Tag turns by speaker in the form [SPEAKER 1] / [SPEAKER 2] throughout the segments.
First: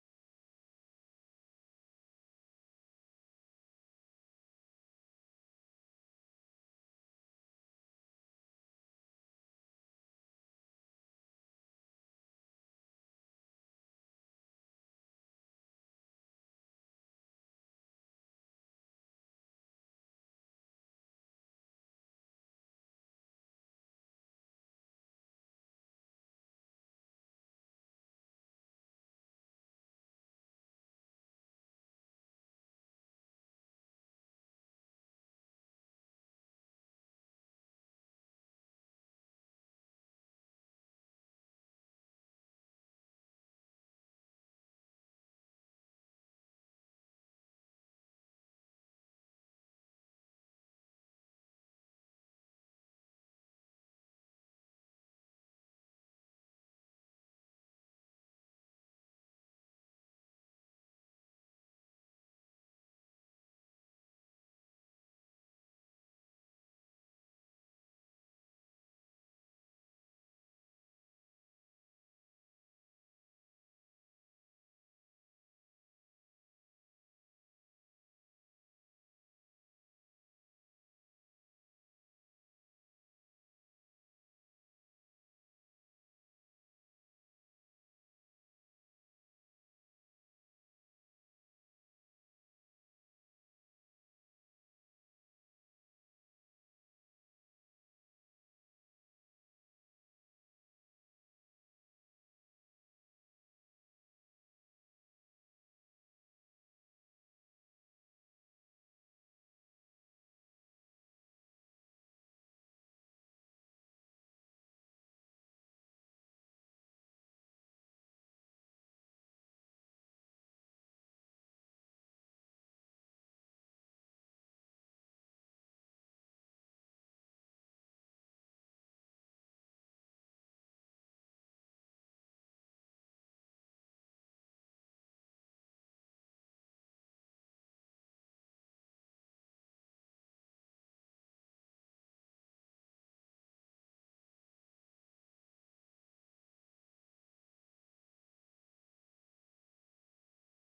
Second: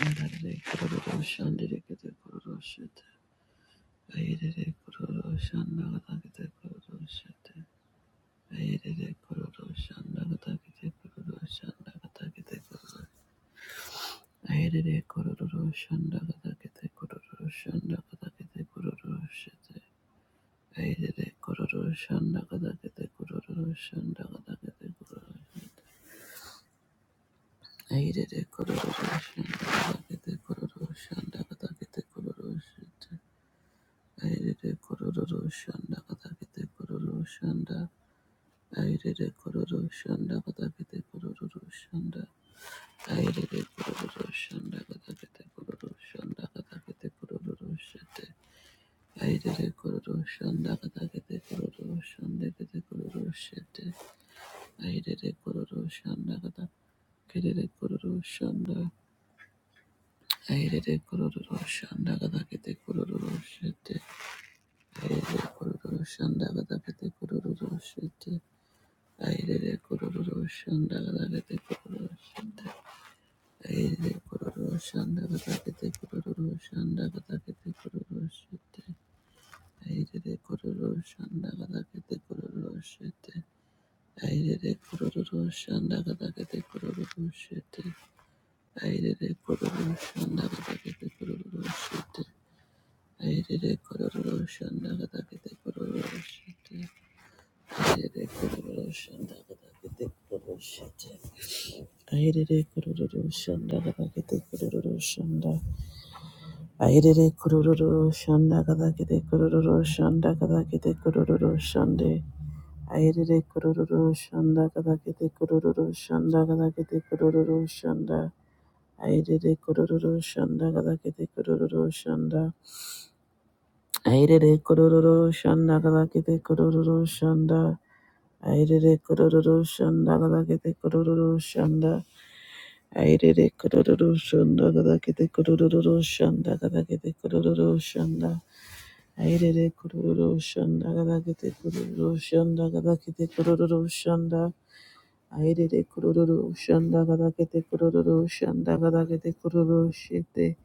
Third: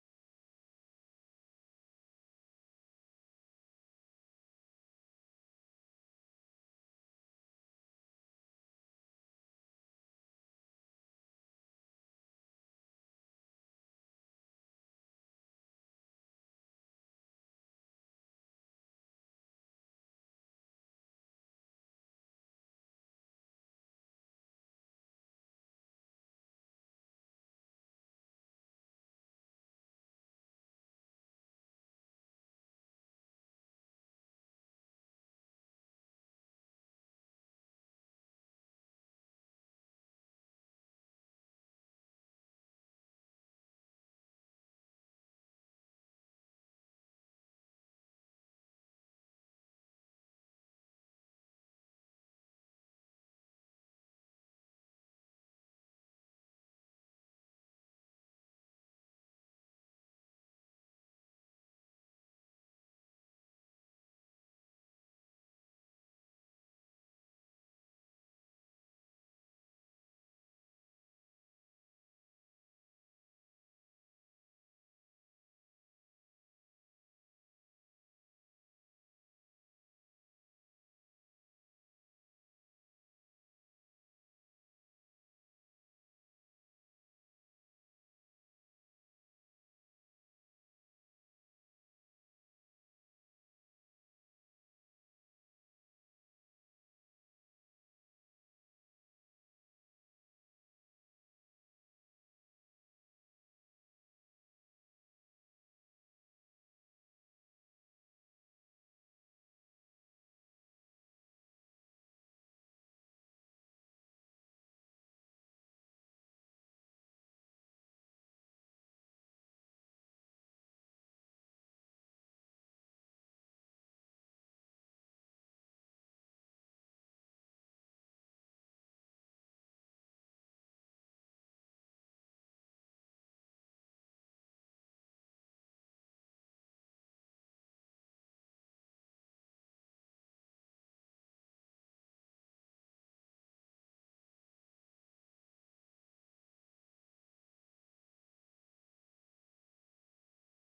[SPEAKER 1] Yarare kororo shandere kete kororo shete. Ayerere kororo shandagata kete kororo shete. Ayerere kororo shandagata kete kororo shandagata kete kororo. Ayerere kororo shandagata kete kororo shandagata kete kororo shete. Ayerere kororo shandagata kete kororo shandagata kete kororo. Airere kororo shanda katakete kororo shanda. Airere kororo shanda katakete kororo shanda. Airere kororo shanda katakete kororo shanda katakete kororo shete. Airere kororo shanda katakete kororo shanda kete kororo shete. Airere kororo shanda katakete kororo shanda. Airere kororo shanda katakete kororo shete. Airere kororo shanda katakete kororo shete. Aire kororo shanda gadagete kororo shanda. Aire kororo shanda gadagete kororo shanda gadagete kororo shete. Aire kororo shanda gadagete kororo shete. Aire kororo shanda gadagete kororo shete. Aire kororo shanda gadagete kororo shete. Aire kororo shanda gadagete kororo shete. Aire kororo shanda gadagete kororo shete. Aherere kururu shanda kadakete kururu shanda. Aherere kururu shanda kadakete kururu shanda kadakete kururu shande. Aherere kururu shanda kadakete kururu shanda kadakete kururu shanda. Aherere kururu shanda kadakete kururu shanda. Aherere kururu shanda kadakete kururu shanda. Aherere kururu shanda kadakete kururu shanda. Airere kororo shanda gada kete kororo shanda gada kete kororo shanda. Airere kororo shanda gada kete kororo shanda gada kete kororo shanda. Airere kororo shanda gada kete kororo shanda gada kete kororo shete.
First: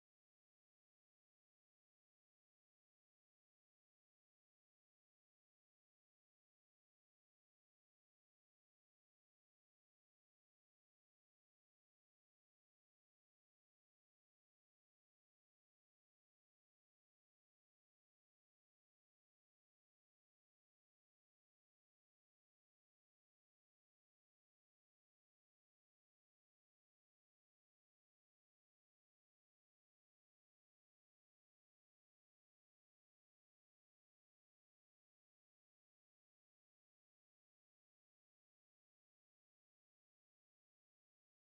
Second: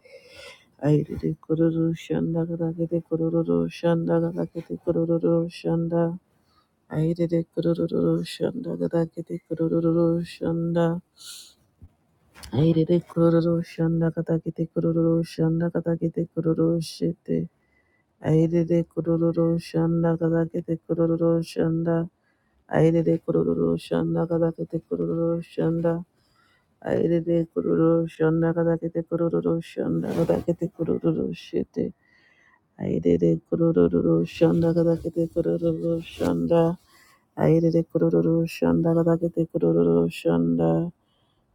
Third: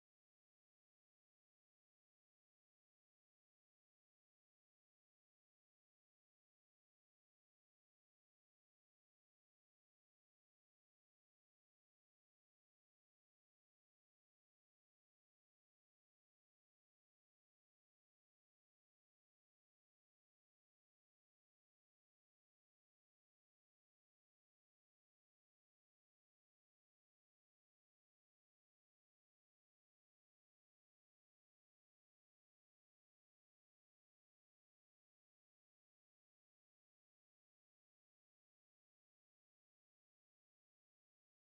[SPEAKER 1] Airere kororo shanda gada kete kororo shanda gada kete kororo shanda. Airere kororo shanda gada kete kororo shanda. Airere kororo shanda katakete kororo shanda katakete kororo shete. Airere kororo shanda katakete kororo shanda. Airere kororo shanda katakete kororo shanda. Airere kororo shanda katakete kororo shanda katakete kororo shete. Airere kororo shanda katakete kororo shanda. Airere kororo shanda katakete kororo shanda.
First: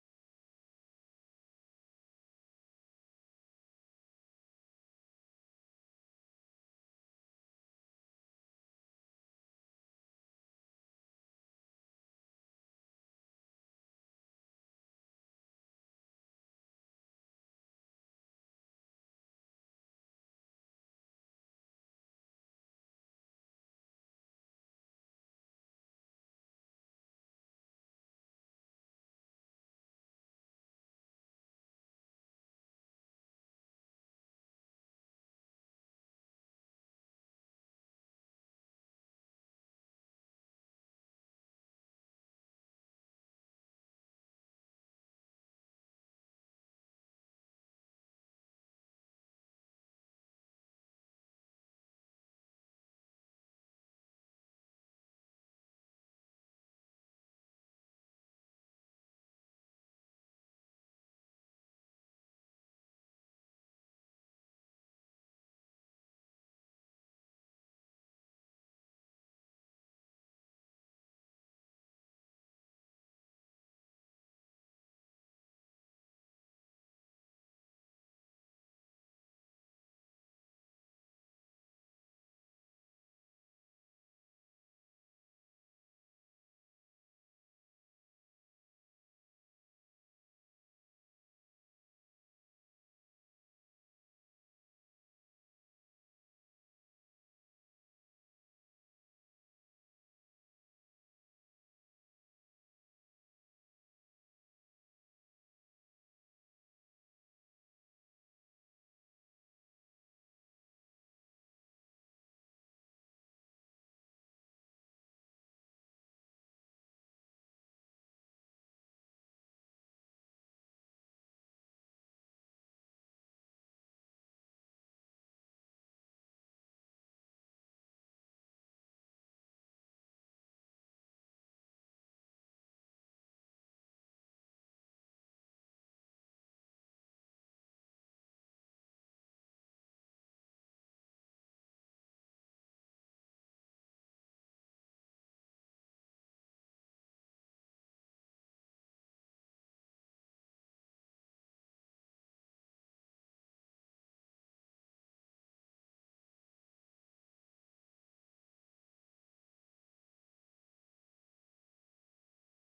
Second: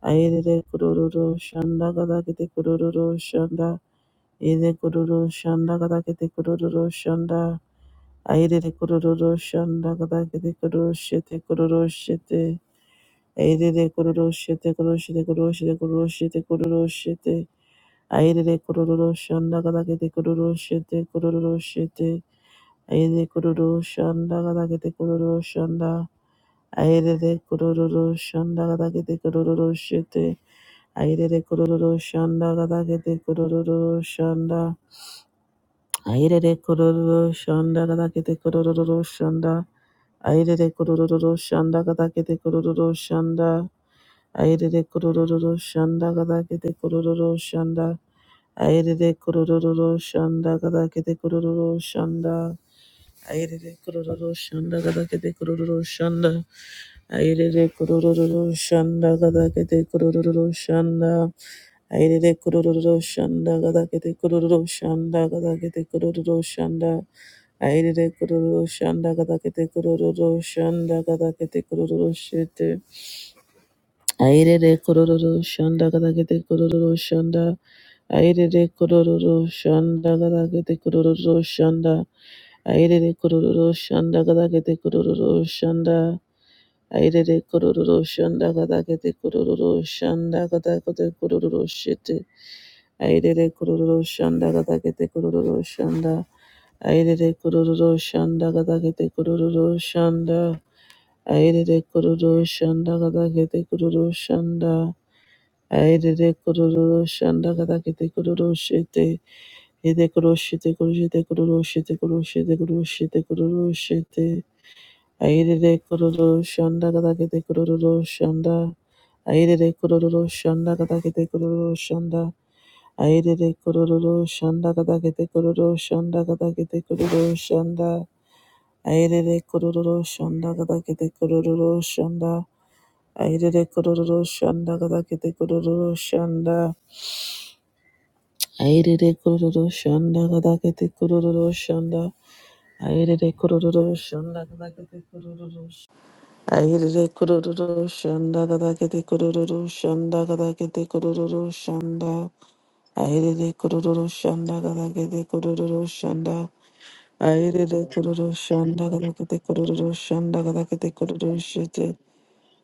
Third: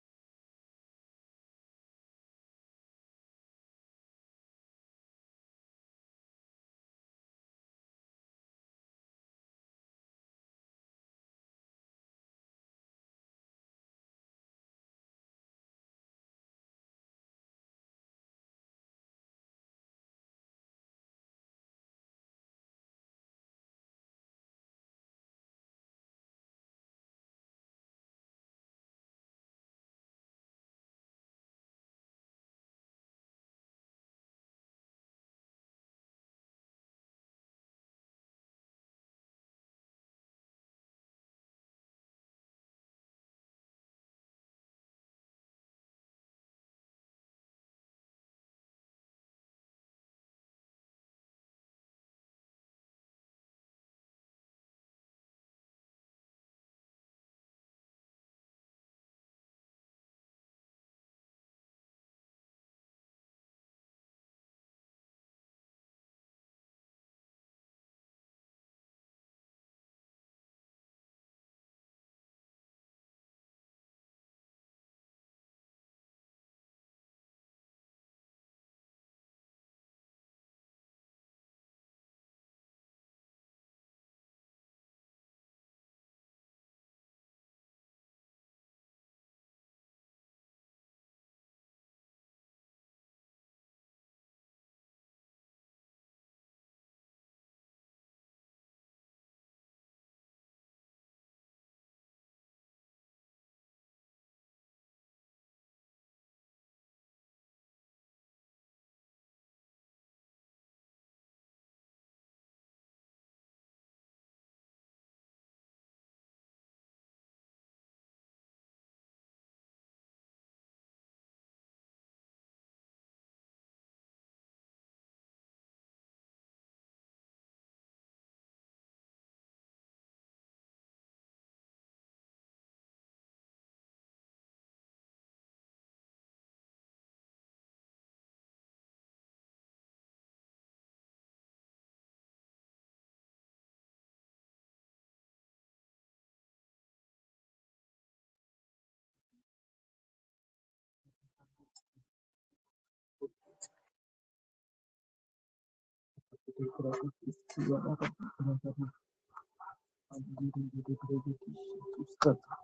[SPEAKER 1] Ayerere kururu shanda gada kete kururu shanda. Ede kururu shanda gada kete kururu shanda. Ayerere kururu shanda gada kete kururu shete kururu shete. Ayerere kururu shete kururu shete kururu shete kururu shete kururu shete. Ayerere kururu shanda gada kete kururu shete kururu shete. Ayerere kururu shanda gada kete kururu shanda. Ayerere kururu shanda gada kete kururu shete. Airere kororo shanda gada gede kororo shanda. Airere kororo shanda gada gede kororo shanda. Airere kororo shanda gada gede kororo shanda. Airere kororo shanda gada gede kororo shanda. Airere kororo shanda gada gede kororo shanda. Airere kororo shanda gada gede kororo shanda. Airere kurururu shanda gada gadakete kurururu shanda. Airere kurururu shanda gada gadakete kurururu shanda gada gadakete kurururu shanda. Airere kurururu shanda gada gadakete kurururu shanda gada gadakete kurururu shete. Airere kurururu shanda gada gadakete kurururu shanda. Airere kurururu shanda gada gadakete kurururu shanda. Airere kurururu shanda gada gadakete kurururu shanda. Airere kororo shanda katakete kororo shanda katakete kororo shete. Airere kororo shanda katakete kororo shanda. Airere kororo shanda katakete kororo shanda. Airere kororo shanda katakete kororo shanda. Airere kororo shanda katakete kororo shete. Ede koro shete koro shete koro shete koro shete koro shete koro shete. Airere kororo shanda gadagede kororo shanda. Airere kororo shanda gadagede kororo shanda. Airere kororo shanda gadagede kororo shanda gadagede kororo shanda. Airere kororo shanda gadagede kororo shanda. Airere kororo shanda gadagede kororo shanda. Airere kororo shanda gadagede kororo shanda. Airere kororo shanda gadagede kororo shanda. Ayerere kururu shanda gada kete kururu shanda gada kete kururu shanda. Ayerere kururu shanda gada kete kururu shanda.
[SPEAKER 2] Mandele
[SPEAKER 1] Ayerere kururu shanda gada kete kururu shanda gada kete kururu shete.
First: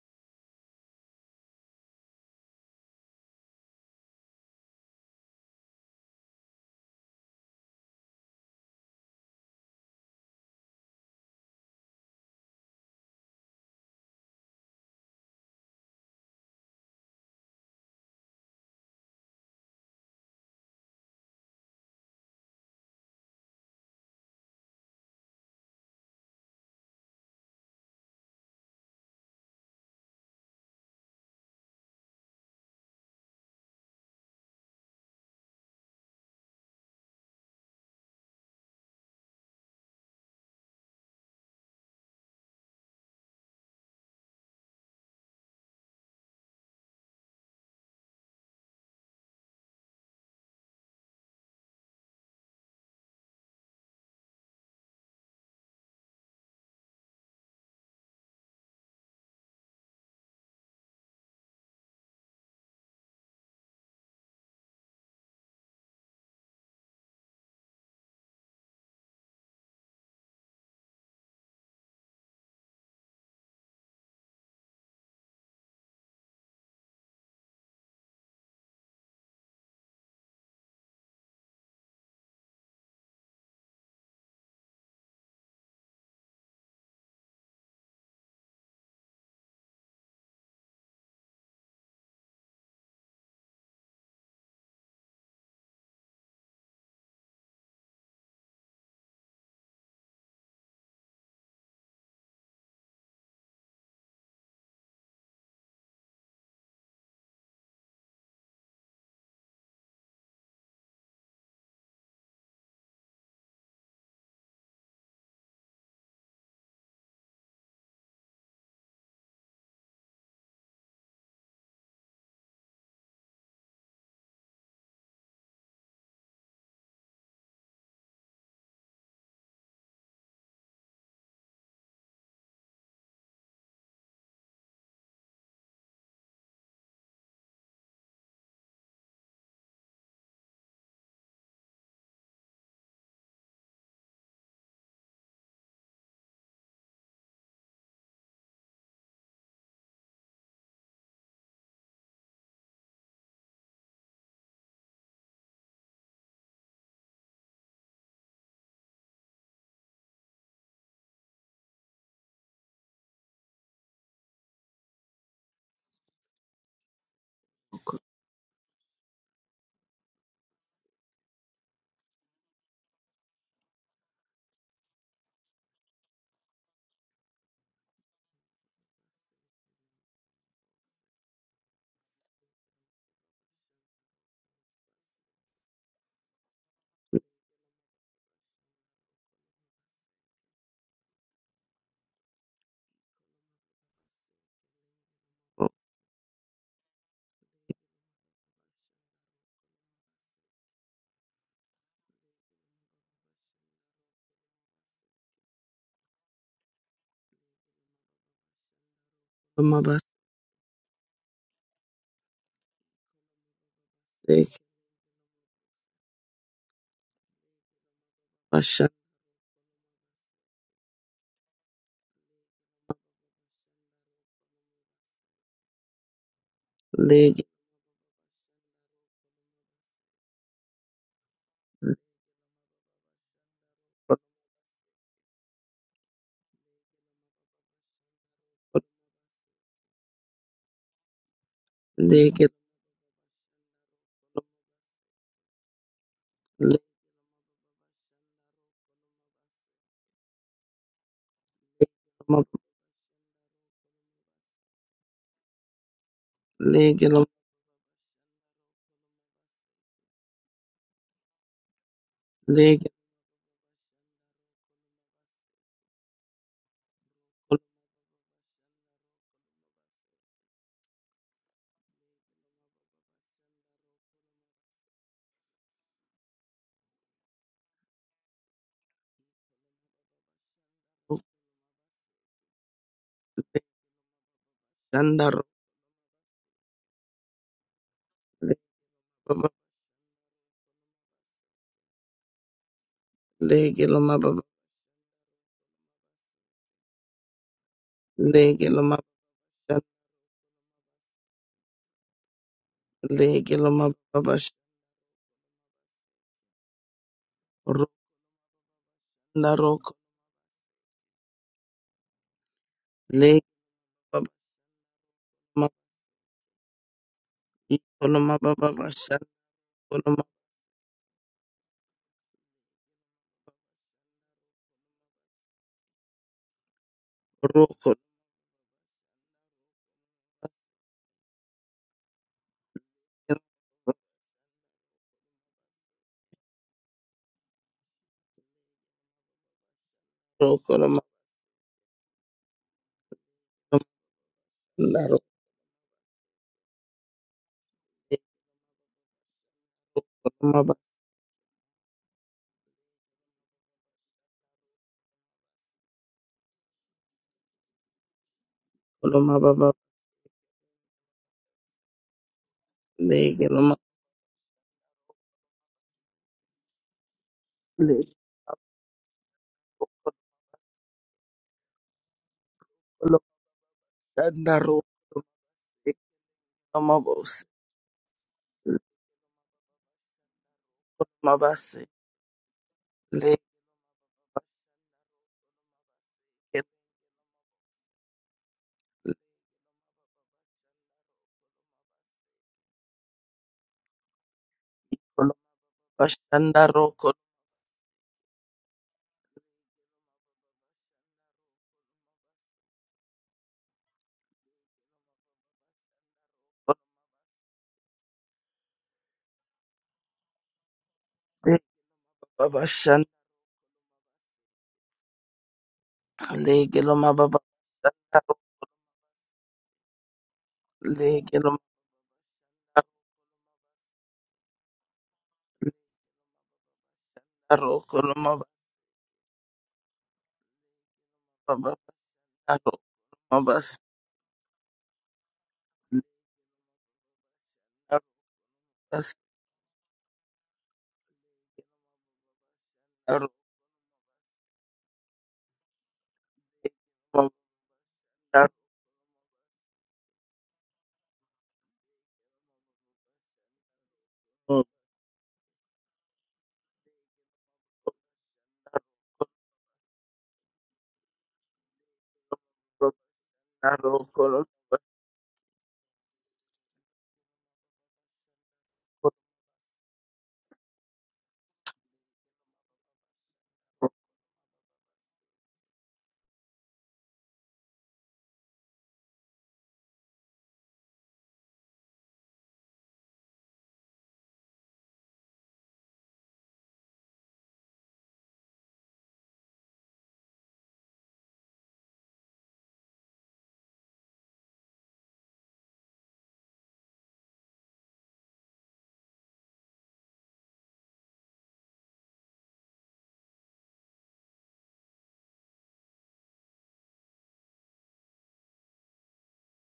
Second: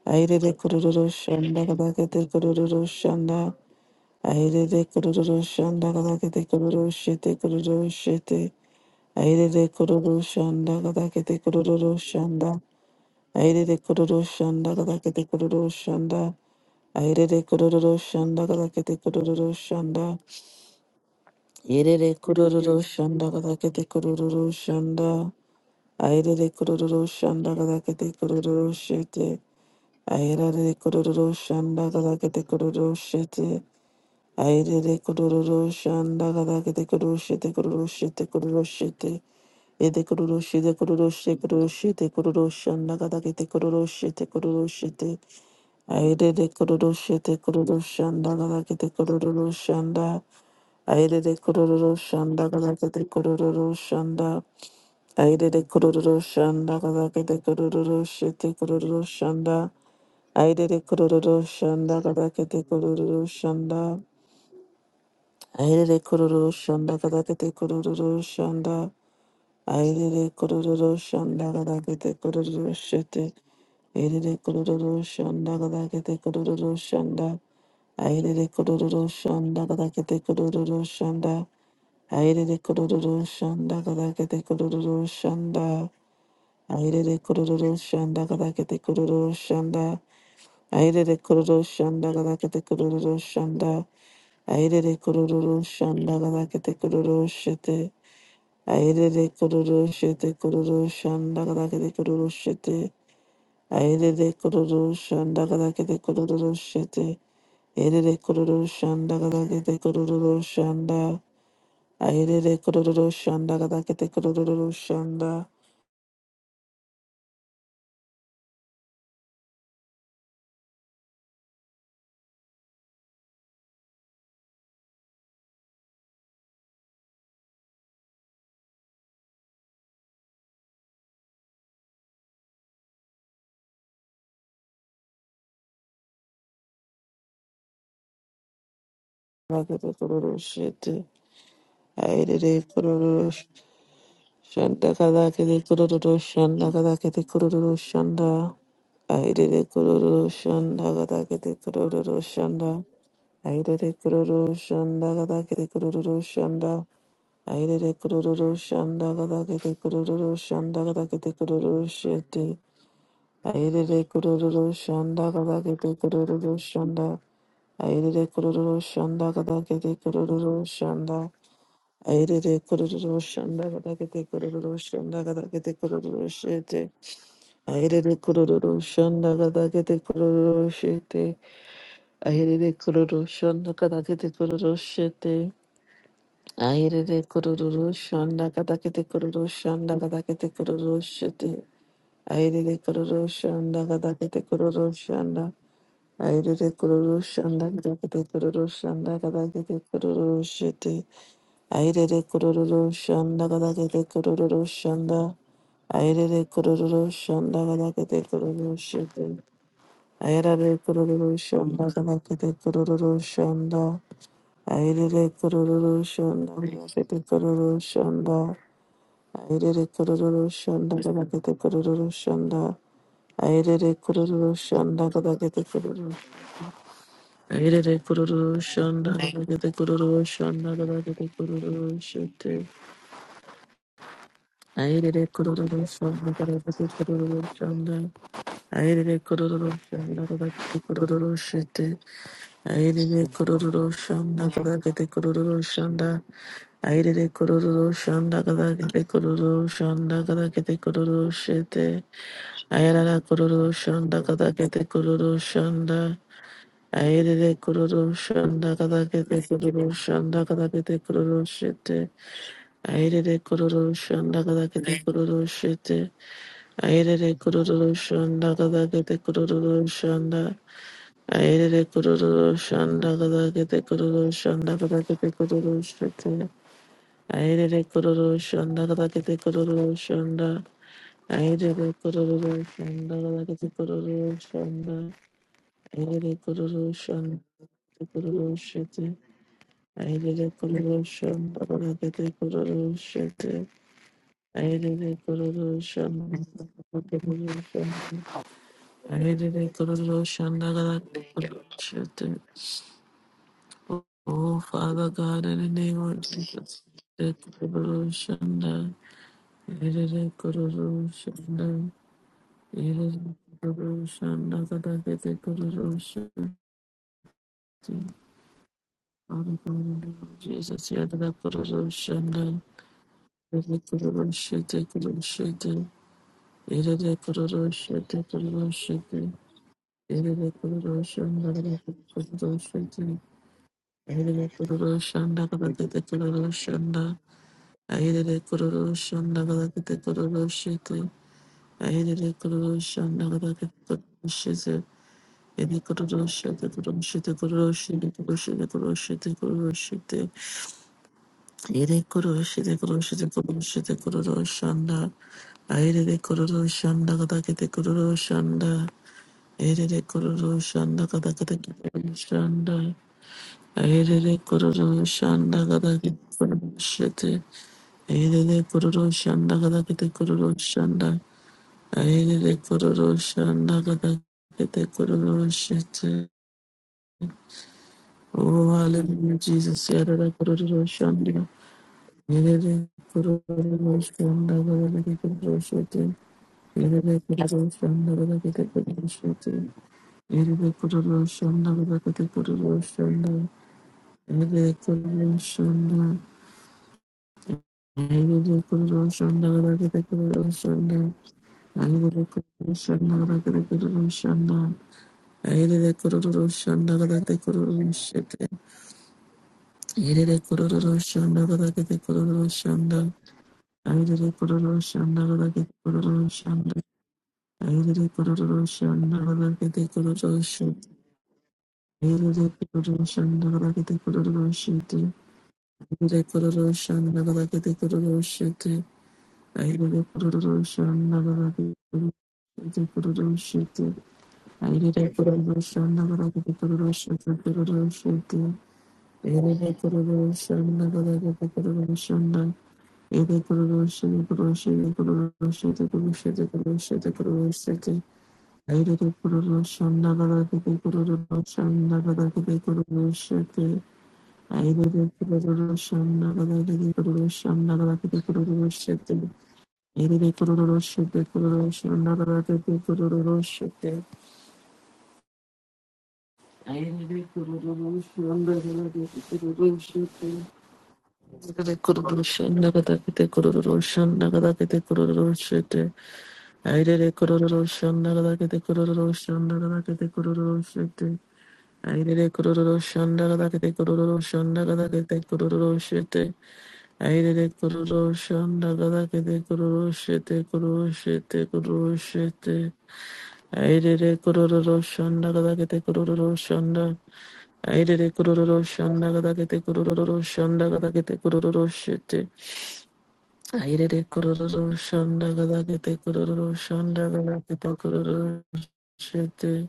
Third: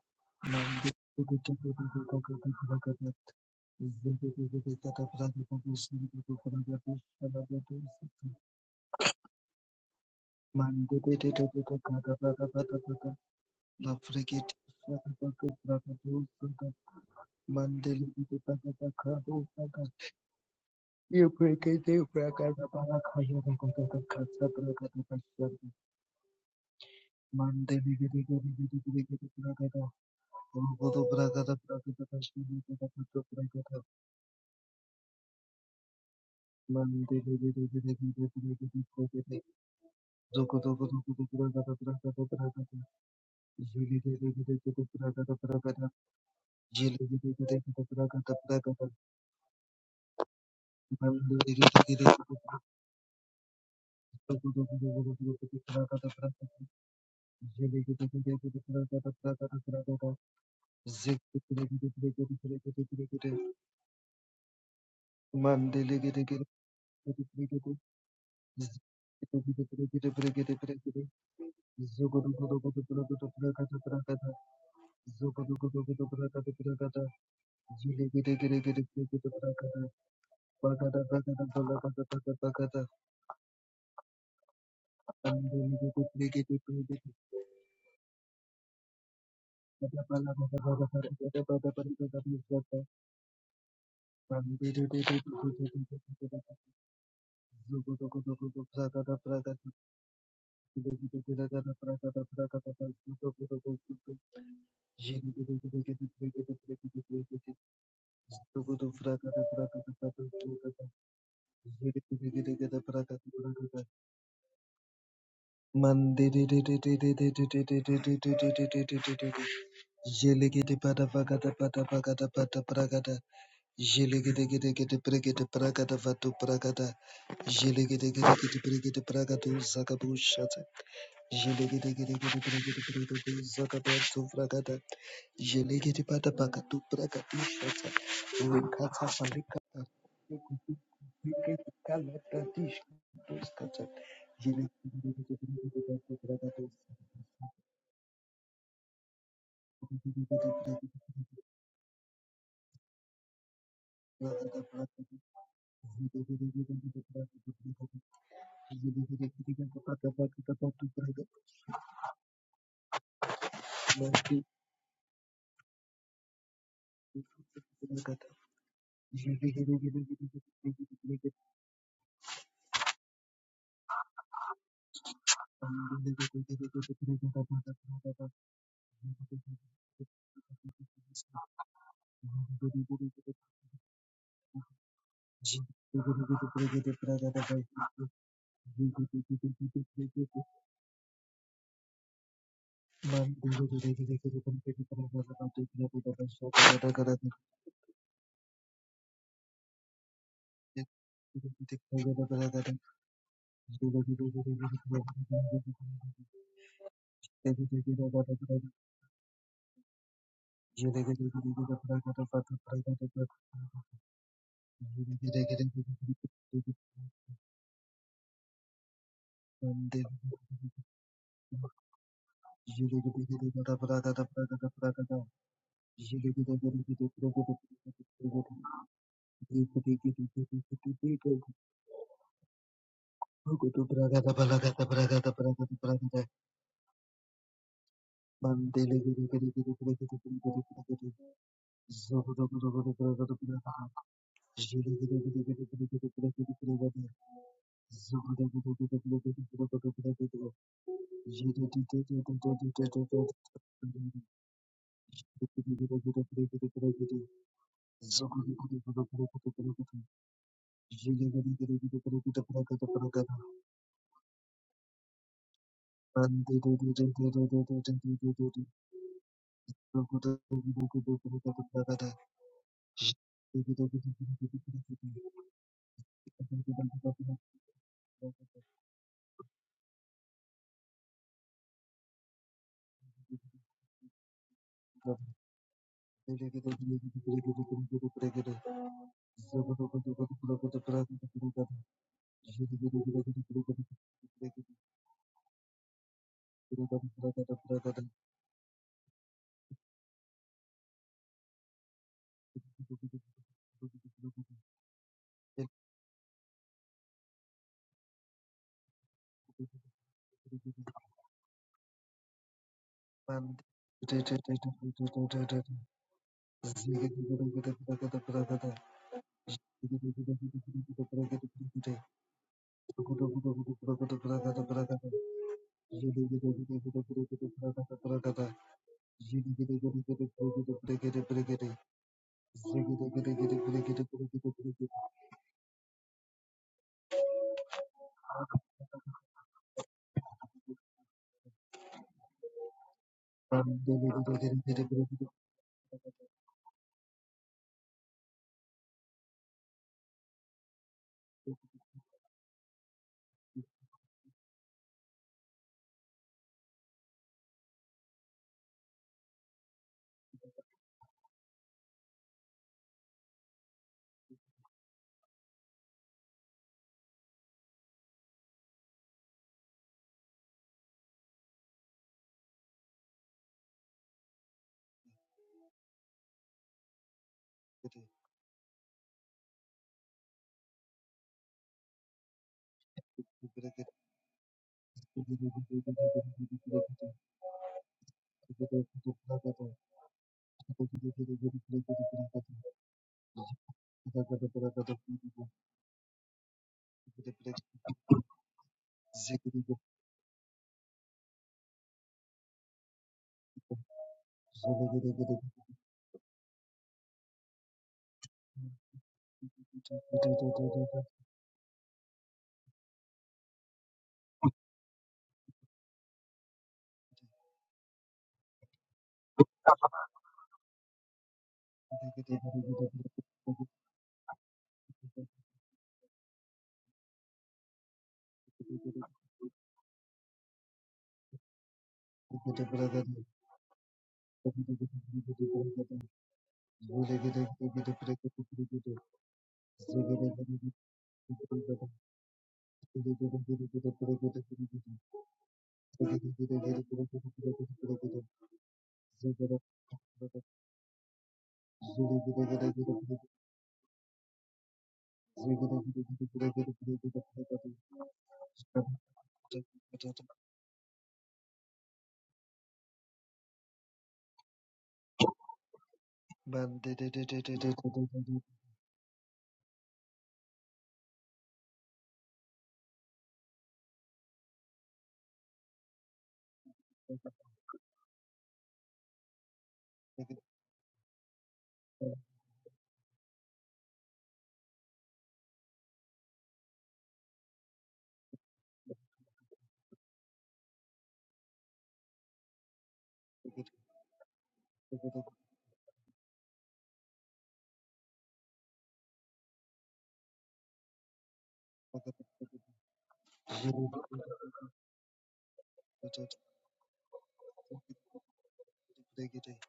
[SPEAKER 1] Ayerere kururu shanda gada kete kururu shanda. Ayerere kururu shanda gada kete kururu shete kururu shete. Ayerere kururu shanda gada kete kururu shanda. Aire Airere kororo shanda kakakete kororo shanda. Aire Airere kororo shanda kakakete kororo shanda. Airere kororo shanda kakakete kororo shanda. Airere kororo shanda kakakete kororo shete.
[SPEAKER 2] Guru
[SPEAKER 1] Airere kororo
[SPEAKER 2] prakata
[SPEAKER 1] shanda
[SPEAKER 2] prakata
[SPEAKER 1] kakakete
[SPEAKER 2] kashmiri
[SPEAKER 1] kororo shete. Aire Airere kororo shanda kakakete
[SPEAKER 2] mandi
[SPEAKER 1] kororo
[SPEAKER 2] devi
[SPEAKER 1] shete
[SPEAKER 2] devi devi
[SPEAKER 1] kororo
[SPEAKER 2] devi
[SPEAKER 1] shete
[SPEAKER 2] devi
[SPEAKER 1] kororo shete.
[SPEAKER 2] devi
[SPEAKER 1] Ede kororo
[SPEAKER 2] zoko
[SPEAKER 1] shete
[SPEAKER 2] zoko
[SPEAKER 1] kororo
[SPEAKER 2] zoko zoko
[SPEAKER 1] shete kororo
[SPEAKER 2] prakata
[SPEAKER 1] shete
[SPEAKER 2] prakata
[SPEAKER 1] kororo shanda kakakete kororo
[SPEAKER 2] jili devi
[SPEAKER 1] shete
[SPEAKER 2] devi
[SPEAKER 1] kororo
[SPEAKER 2] devi
[SPEAKER 1] shete.
[SPEAKER 2] prakata prakata
[SPEAKER 1] Aire de
[SPEAKER 2] jili devi
[SPEAKER 1] kororoshe te
[SPEAKER 2] devi devi
[SPEAKER 1] kororoshanda
[SPEAKER 2] prakata
[SPEAKER 1] galake
[SPEAKER 2] prakata
[SPEAKER 1] te kororoshanda. Aire
[SPEAKER 2] mandi
[SPEAKER 1] de
[SPEAKER 2] devi devi devi zoko
[SPEAKER 1] kororoshanda galake te kororoshanda.
[SPEAKER 2] zoko zoko zoko
[SPEAKER 1] Aire
[SPEAKER 2] zoko
[SPEAKER 1] de
[SPEAKER 2] prakata prakata
[SPEAKER 1] kororoshanda galake te
[SPEAKER 2] jili devi devi
[SPEAKER 1] kororoshe te
[SPEAKER 2] devi prakata prakata
[SPEAKER 1] kororoshanda.
[SPEAKER 2] prakata
[SPEAKER 1] Aire de
[SPEAKER 2] zik devi devi
[SPEAKER 1] kororoshanda
[SPEAKER 2] devi
[SPEAKER 1] galake
[SPEAKER 2] devi
[SPEAKER 1] te
[SPEAKER 2] devi devi
[SPEAKER 1] kororoshanda.
[SPEAKER 2] mandi
[SPEAKER 1] Aire de
[SPEAKER 2] devi devi
[SPEAKER 1] kororoshanda galake
[SPEAKER 2] devi
[SPEAKER 1] te
[SPEAKER 2] devi devi zik
[SPEAKER 1] kororoshanda.
[SPEAKER 2] devi devi
[SPEAKER 1] Aire de
[SPEAKER 2] devi devi devi devi
[SPEAKER 1] kororoshanda galake te
[SPEAKER 2] Zugudu
[SPEAKER 1] kororoshete. Aire de kororoshanda galake te kororoshanda. Airere kororo shanda kada kadakete kororo shanda. Airere kororo shanda kada kadakete kororo shanda. Airere kororo shanda kada kadakete kororo shanda. Airere kororo shanda kada kete kororo shanda. Airere kororo shanda kadakete kororo shete. Airere kororo shete kororo shanda kadakete kororo shete. Airere kororo shanda kada kadakete kororo shete. Erere kororo shanda gada kete kororo shanda.
[SPEAKER 2] Jelly
[SPEAKER 1] Ayerere kororo shanda gada kete kororo shanda.
[SPEAKER 2] Jele
[SPEAKER 1] Gada kororo shete. Ayerere kororo sh- shanda gada kete kororo shanda gada kete kororo shanda. Ayerere kororo shanda gada kete kororo shanda. Ayerere kororo shanda gada kete kororo shanda. Ayerere kororo shanda gada kete kororo shanda gada kete kororo shete. Airele kururu shanda kada kete kururu shanda. Airele kururu shanda kada kete kururu shanda. Airele kururu shanda kada kete kururu shanda kada kete kururu
[SPEAKER 2] Thank
[SPEAKER 1] shete. Airele kururu shanda kada kete kururu shete. Airele kururu shanda kada kete kururu shete. Airele kururu shanda kada kete kururu shanda kada kete kururu shete. Airele kururu shanda kada kete kururu shanda. Aire kururu shanda kadakete kururu shanda kadakete kururu shete. Aire kururu shanda kadakete kururu shanda. Aire kururu shanda kadakete kururu shete.
[SPEAKER 3] Mabase
[SPEAKER 1] Aire kururu shanda kadakete kururu shanda. Aire kururu shanda kadakete kururu shanda.
[SPEAKER 3] basha
[SPEAKER 1] Aire kururu shanda kadakete kururu shanda. Aire kururu shanda
[SPEAKER 2] you.
[SPEAKER 1] kadakete
[SPEAKER 2] Zogo
[SPEAKER 1] kururu shanda.
[SPEAKER 3] lege
[SPEAKER 1] Ayerere kururu shonda ayerere kururu shonda ayerere kururu shete ayerere kururu shonda ayerere kururu shonda ayerere kururu shonda
[SPEAKER 3] lege
[SPEAKER 1] ayerere kururu shete ayerere kururu shonda
[SPEAKER 3] lege
[SPEAKER 1] ayerere kururu shonda ayerere kururu shonda ayerere kururu shonda ayerere kururu shete
[SPEAKER 3] mab
[SPEAKER 1] ayerere kururu shonda ayerere kururu shonda
[SPEAKER 3] lege lo
[SPEAKER 1] Airele kururu shanda kada kete kururu shanda kada kete
[SPEAKER 2] Thank
[SPEAKER 1] kururu shete.
[SPEAKER 3] lege
[SPEAKER 1] Airele kururu shanda kada kete kururu shete. Airele
[SPEAKER 3] lo
[SPEAKER 1] kururu shanda kada kete kururu shanda. Airele kururu shanda kada kete kururu shanda kada kete kururu shete. Airele kururu shanda kada kete kururu shanda. Airele kururu shanda kada kete kururu shanda.
[SPEAKER 3] shandar
[SPEAKER 1] Airele kururu shanda kada kete kururu
[SPEAKER 2] you.
[SPEAKER 1] shete.
[SPEAKER 3] baba
[SPEAKER 1] I I I I did did did a correlation,
[SPEAKER 3] lege loma
[SPEAKER 1] I
[SPEAKER 3] lege loma
[SPEAKER 1] did a correlation,
[SPEAKER 3] lege loma bash
[SPEAKER 1] Oh, Father God, in the name of Jesus. the correlation,
[SPEAKER 3] runda
[SPEAKER 1] I
[SPEAKER 3] roko
[SPEAKER 1] did a correlation, I did a
[SPEAKER 3] lege
[SPEAKER 1] correlation, I did a
[SPEAKER 3] loma
[SPEAKER 1] correlation.
[SPEAKER 2] Ziggy
[SPEAKER 3] loma basha
[SPEAKER 1] Father God, in the name
[SPEAKER 3] loma
[SPEAKER 1] of Jesus, yeah, the Kuroshan, the Kuroshan, the Yerine kurulu
[SPEAKER 3] roko
[SPEAKER 1] şirketi kurulu şirketi. Yerine kurulu şanda kadar kurulu şirketi. Yerine kurulu şanda kadar kurulu şanda. Yerine kurulu şanda kadar kurulu
[SPEAKER 3] roko loma
[SPEAKER 1] şirketi. Yerine kurulu şanda kadar kurulu şirketi. Yerine kurulu şirketi kurulu şirketi kurulu şirketi kurulu şirketi kurulu şirketi kurulu şirketi.
[SPEAKER 3] loma
[SPEAKER 1] Yerine kurulu şirketi kurulu şirketi kurulu şirketi Aire de kororo shanda gada kete kororo shanda.
[SPEAKER 3] loma loma
[SPEAKER 1] Erere kororo shanda kada kada kikororo shanda.
[SPEAKER 3] lege loma
[SPEAKER 1] Erere kororo shanda kada kikororo shete.
[SPEAKER 3] lege
[SPEAKER 1] Erere kororo shanda kada kete kororo shanda. Erere kororo
[SPEAKER 3] loma
[SPEAKER 1] shanda kada
[SPEAKER 3] shandar
[SPEAKER 1] kete kororo
[SPEAKER 3] rok
[SPEAKER 1] shete. Oh, hallelujah, Jesus. Erere kororo shanda.
[SPEAKER 3] Mabasi
[SPEAKER 1] Erere
[SPEAKER 3] le
[SPEAKER 1] kororo shanda kada kete kororo shete. Erere kororo shanda kada kete kororo shete. Erere kororo shanda kada kete kororo shanda.
[SPEAKER 3] kolo
[SPEAKER 1] Shonda,
[SPEAKER 3] bashanda ro kolo
[SPEAKER 1] I will put roshanda, roshanda, I will put roshanda, roshanda, I will put roshanda, roshanda, I will put roshanda, roshanda, I
[SPEAKER 2] Zulu
[SPEAKER 1] will put roshanda, roshanda,
[SPEAKER 3] le babashan
[SPEAKER 1] I will put roshanda, roshanda,
[SPEAKER 3] le
[SPEAKER 1] I
[SPEAKER 3] gelo mababa
[SPEAKER 1] will put
[SPEAKER 3] ro le gelo mababa
[SPEAKER 1] roshanda,
[SPEAKER 3] ro kolo
[SPEAKER 1] Shanda, I did a production, never
[SPEAKER 3] mababa ro
[SPEAKER 1] a
[SPEAKER 3] mabas
[SPEAKER 1] production. I did a production, never a production, the production.
[SPEAKER 3] mabas
[SPEAKER 1] I did a production, never a production. I
[SPEAKER 3] ro
[SPEAKER 1] did a production, production, the production, the production, the production, the production.
[SPEAKER 3] mababa
[SPEAKER 1] I did a production, never a production, never a production. I did a production, never a production, never a production. Elele kururu şete kururu şunlara da tete kururu
[SPEAKER 3] ro
[SPEAKER 1] şete.
[SPEAKER 3] kolo
[SPEAKER 1] Elele kururu şunlara da tete kururu şete. Elele kururu şunlara da tete kururu şunlara da tete kururu şete. Elele kururu şunlara da tete kururu şunlara da tete kururu şete. Elele kururu şunlara da tete kururu şunlara da tete kururu şete. Elele kururu şunlara da tete kururu şete kururu şete kururu şete. Aidede kurururu shonda gadagete kurururu shonda. Aidede kurururu shonda gadagete kurururu shonda gadagete kurururu shite. Aidede kurururu shonda gadagete kurururu shonda gadagete
[SPEAKER 2] Listen to the
[SPEAKER 1] kurururu
[SPEAKER 2] word.
[SPEAKER 1] shite.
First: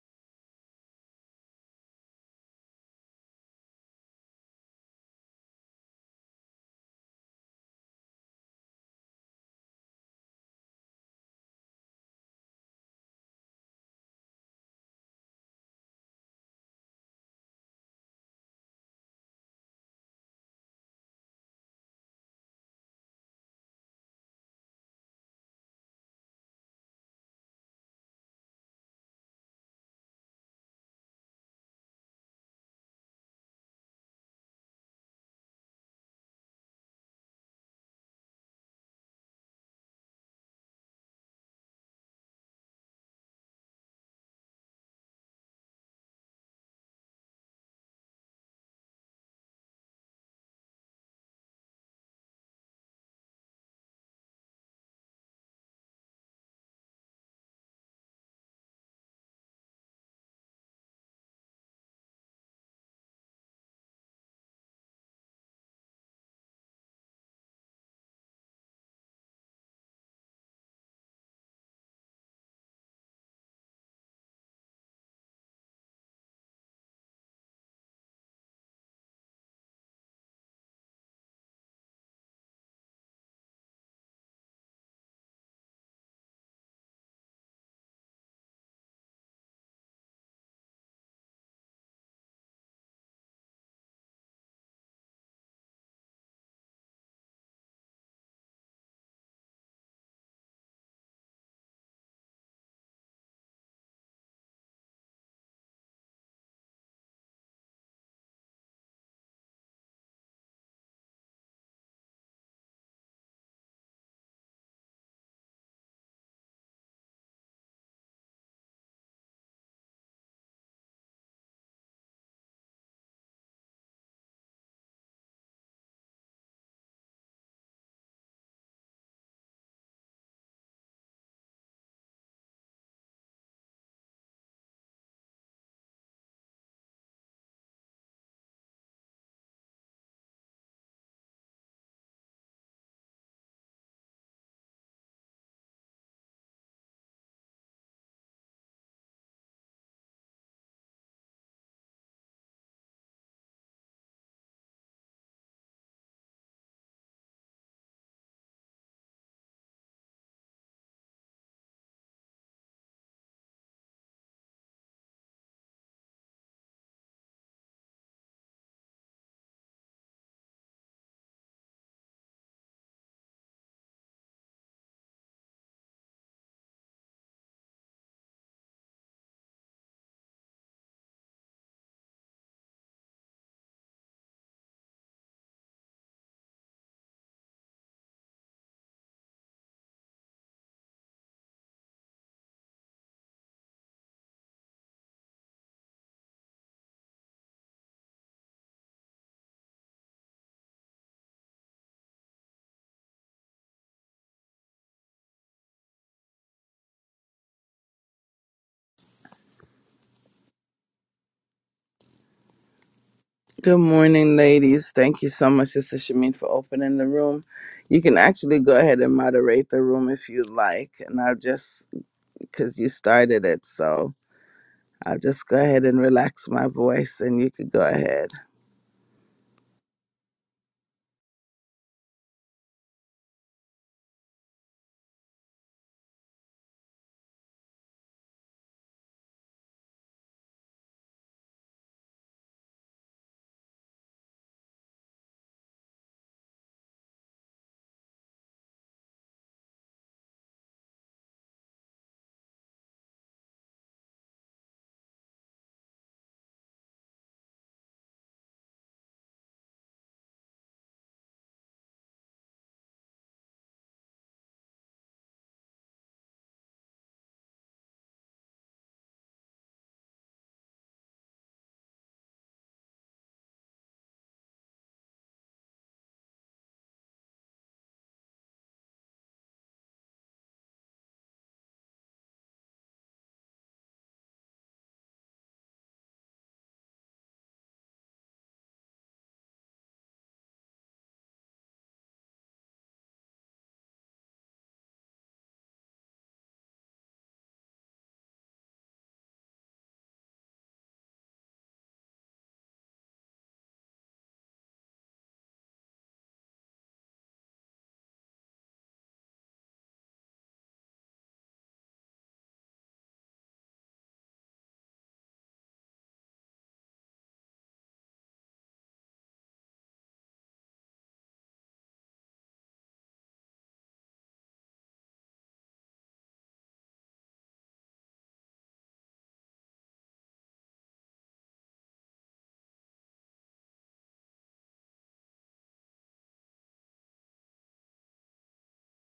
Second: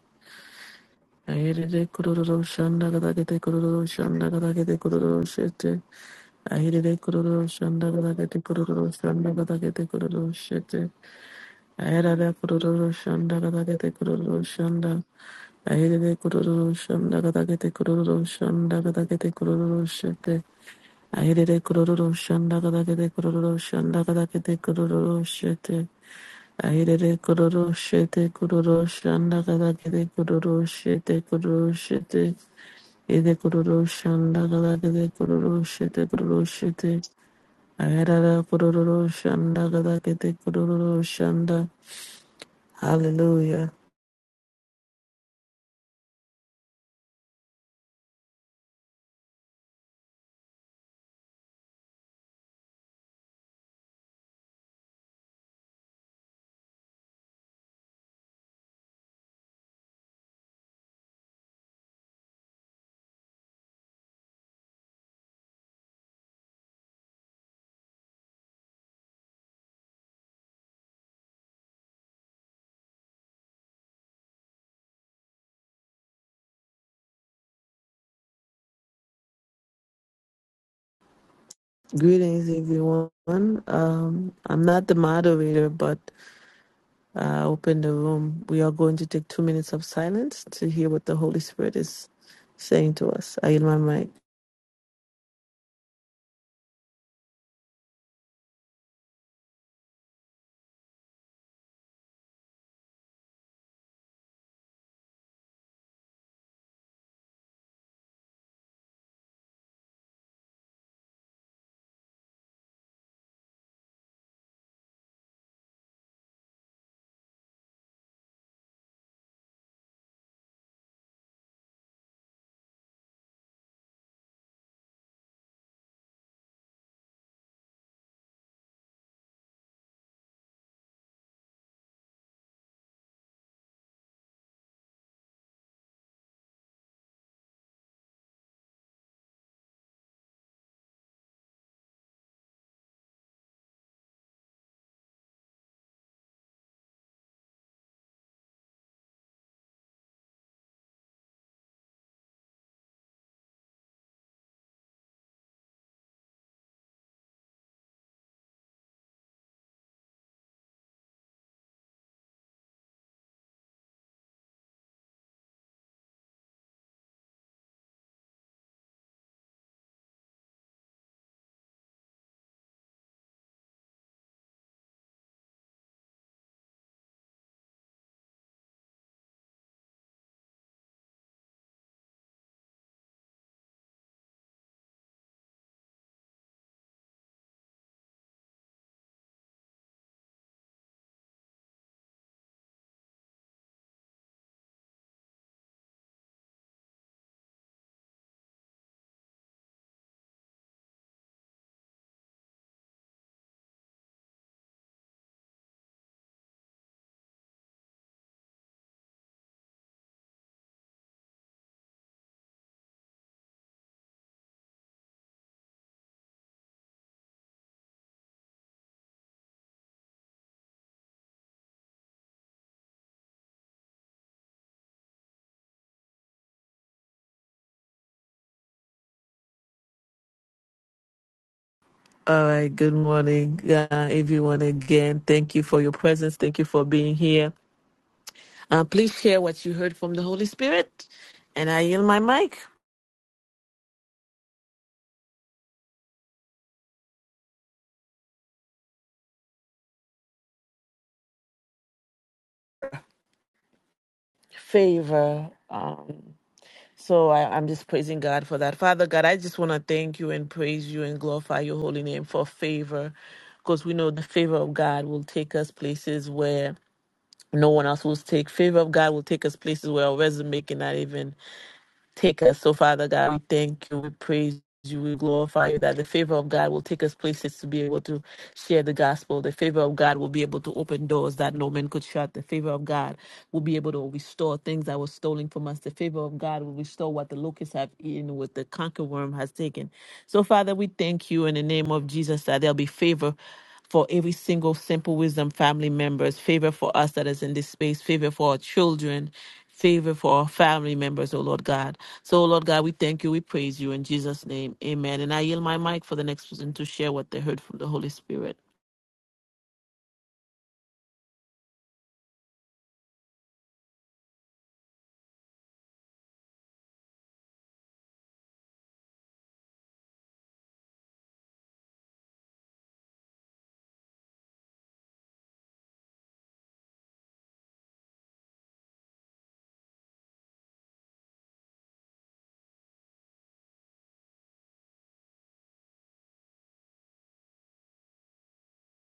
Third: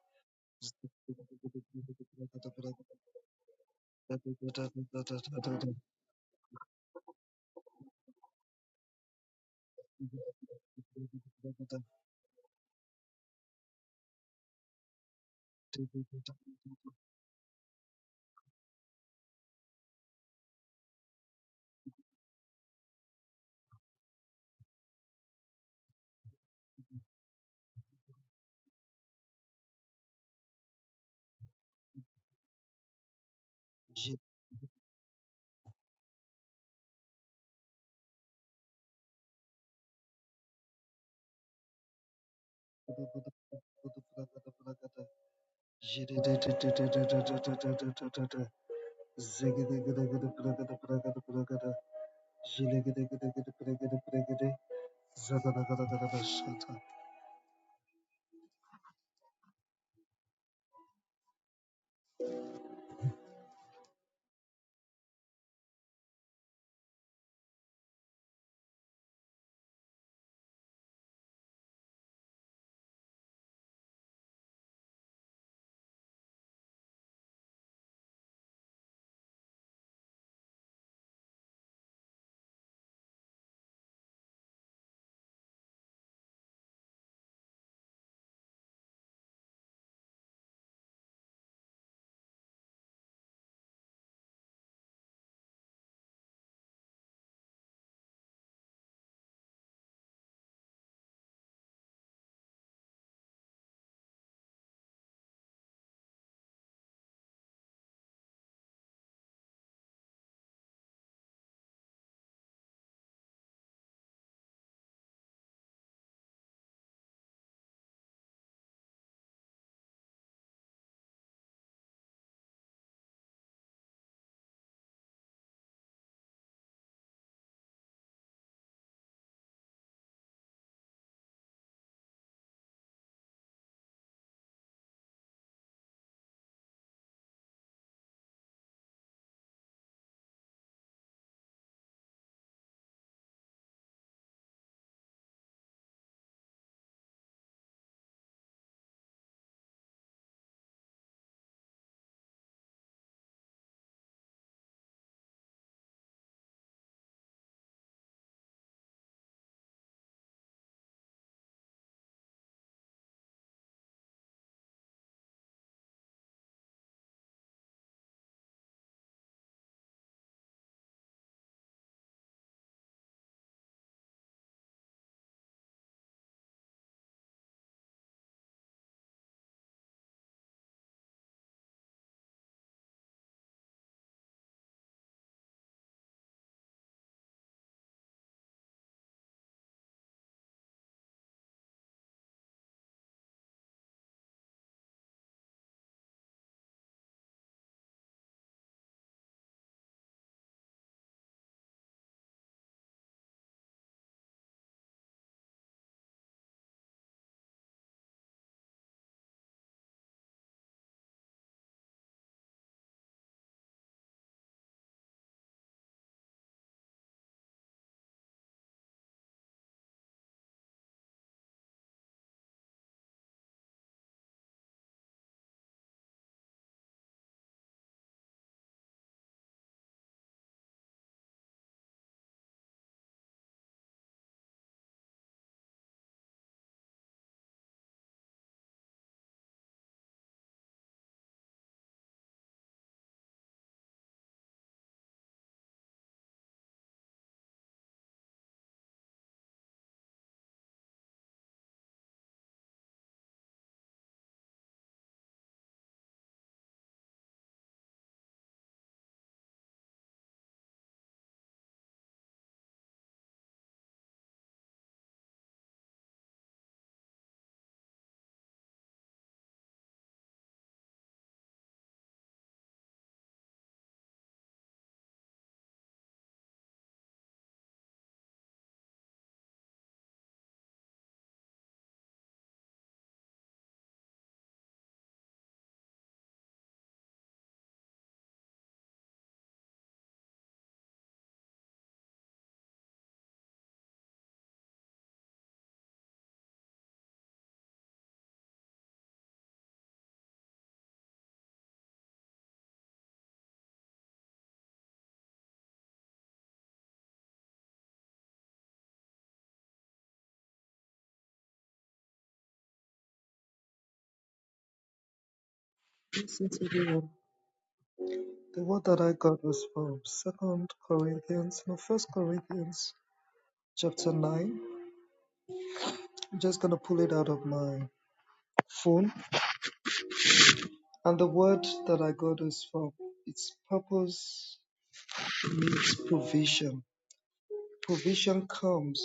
[SPEAKER 1] Aidede kurururu shonda gadagete kurururu shonda gadagete kurururu shite. Aidede kurururu shonda gadagete kurururu shonda gadagete kurururu shite. Aidede kurururu shonda gadagete kurururu shonda. Ahere de kururu shanda gada gete kururu shanda gada gete kururu shete. Ahere de kururu shanda gada gete kururu shanda gada gete kururu shete. Ahere de kururu shete kururu shanda gada gete kururu shete kururu shete. Ede kururu shanda gada gete kururu shete kururu shete. Ahere de kururu shanda gada gete kururu shanda. Hallelujah. Greetings, everyone. Um, I'm not the moderator, but I open the room. We are going to take two minutes of silence to hear what the Holy Spirit is saying to us. I yield my mic.
[SPEAKER 3] Good morning, ladies. Thank you so much, Sister Shamin, for opening the room. You can actually go ahead and moderate the room if you like. And I'll just, because you started it, so. I'll just go ahead and relax my voice and you could go ahead.
[SPEAKER 1] All right. Good morning, uh, everyone. Again, thank you for your presence. Thank you for being here. Uh, please share what you heard from the Holy Spirit, and I yield my mic. Favor. Um, So I, I'm just praising God for that. Father God, I just want to thank you and praise you and glorify your holy name for favor. Because we know the favor of God will take us places where no one else will take. Favor of God will take us places where our resume cannot even take us. So, Father God, we thank you, we praise you, we glorify you, that the favor of God will take us places to be able to share the gospel. The favor of God will be able to open doors that no man could shut. The favor of God will be able to restore things that were stolen from us. The favor of God will restore what the locusts have eaten, what the cankerworm has taken. So, Father, we thank you in the name of Jesus that there'll be favor for every single Simple Wisdom family members, favor for us that is in this space, favor for our children, favor for our family members, oh Lord God. So, oh Lord God, we thank you, we praise you in Jesus' name. Amen. And I yield my mic for the next person to share what they heard from the Holy Spirit.
[SPEAKER 2] The word that I got was from Second Corinthians, no First Corinthians, chapter nine. I'm just gonna pull it out of my phone. And the word that I got is for its purpose means provision. Provision comes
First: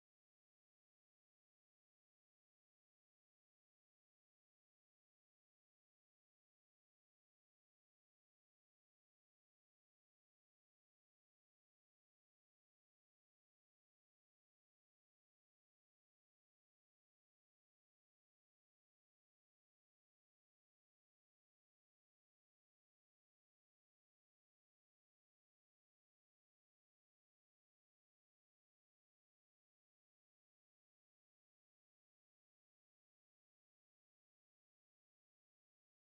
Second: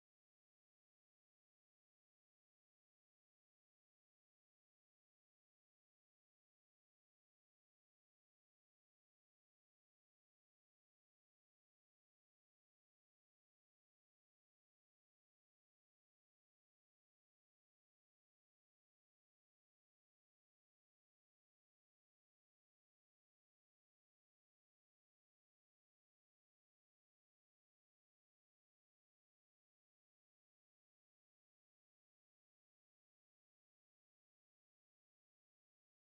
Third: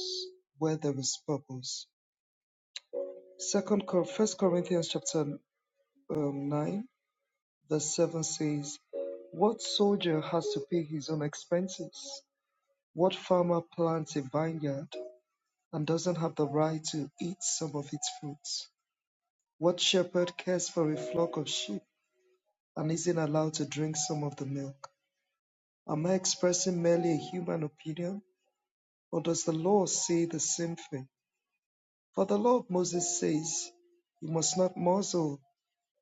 [SPEAKER 2] where there is purpose. Second, Cor- First Corinthians chapter um, nine, verse seven says, "What soldier has to pay his own expenses? What farmer plants a vineyard and doesn't have the right to eat some of its fruits? What shepherd cares for a flock of sheep?" and isn't allowed to drink some of the milk. Am I expressing merely a human opinion, or does the law say the same thing? For the law of Moses says, You must not muzzle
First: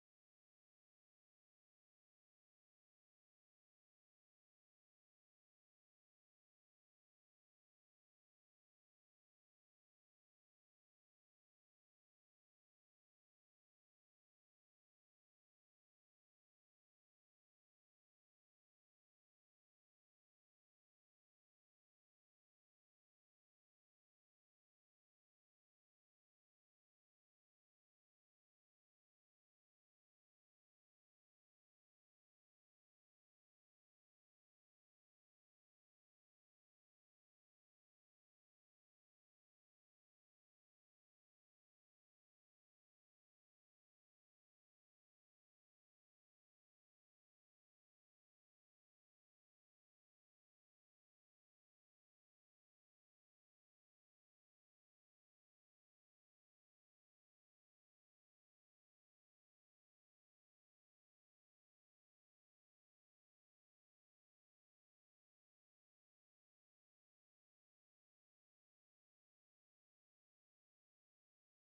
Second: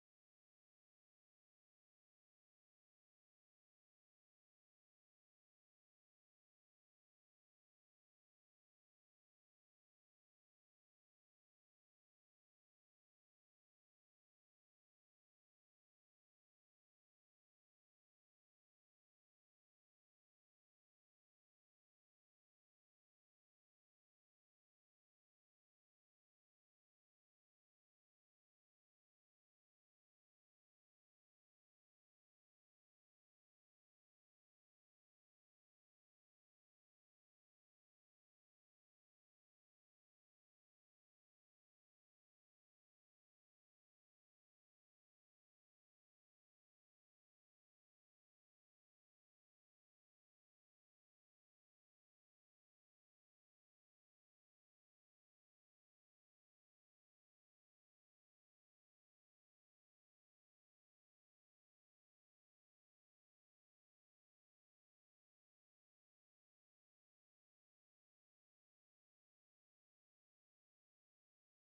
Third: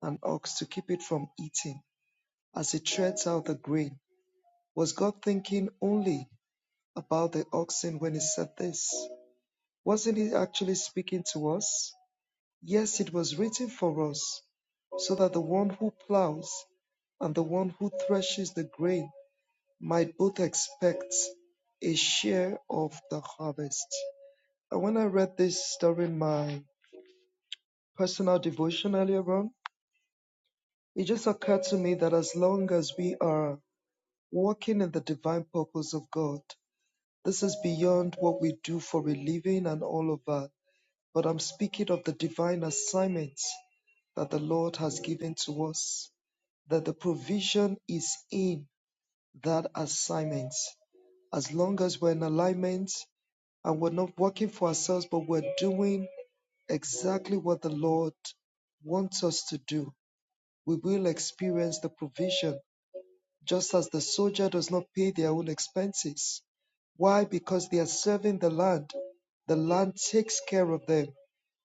[SPEAKER 2] an ox to keep it from eating, as it treads out the grain. Was God thinking only about the oxen when he said this? Wasn't he actually speaking to us? Yes, it was written for us, so that the one who plows and the one who threshes the grain My booth expects a share of the harvest. And when I read this during my personal devotion earlier on, it just occurred to me that as long as we are walking in the divine purpose of God, this is beyond what we do for a living and all of that. But I'm speaking of the divine assignments that the Lord has given to us, that the provision is in. that assignment. As long as we're in alignment and we're not working for ourselves, but we're doing exactly what the Lord wants us to do, we will experience the provision, just as the soldier does not pay their own expenses. Why? Because they are serving the land. The land takes care of them.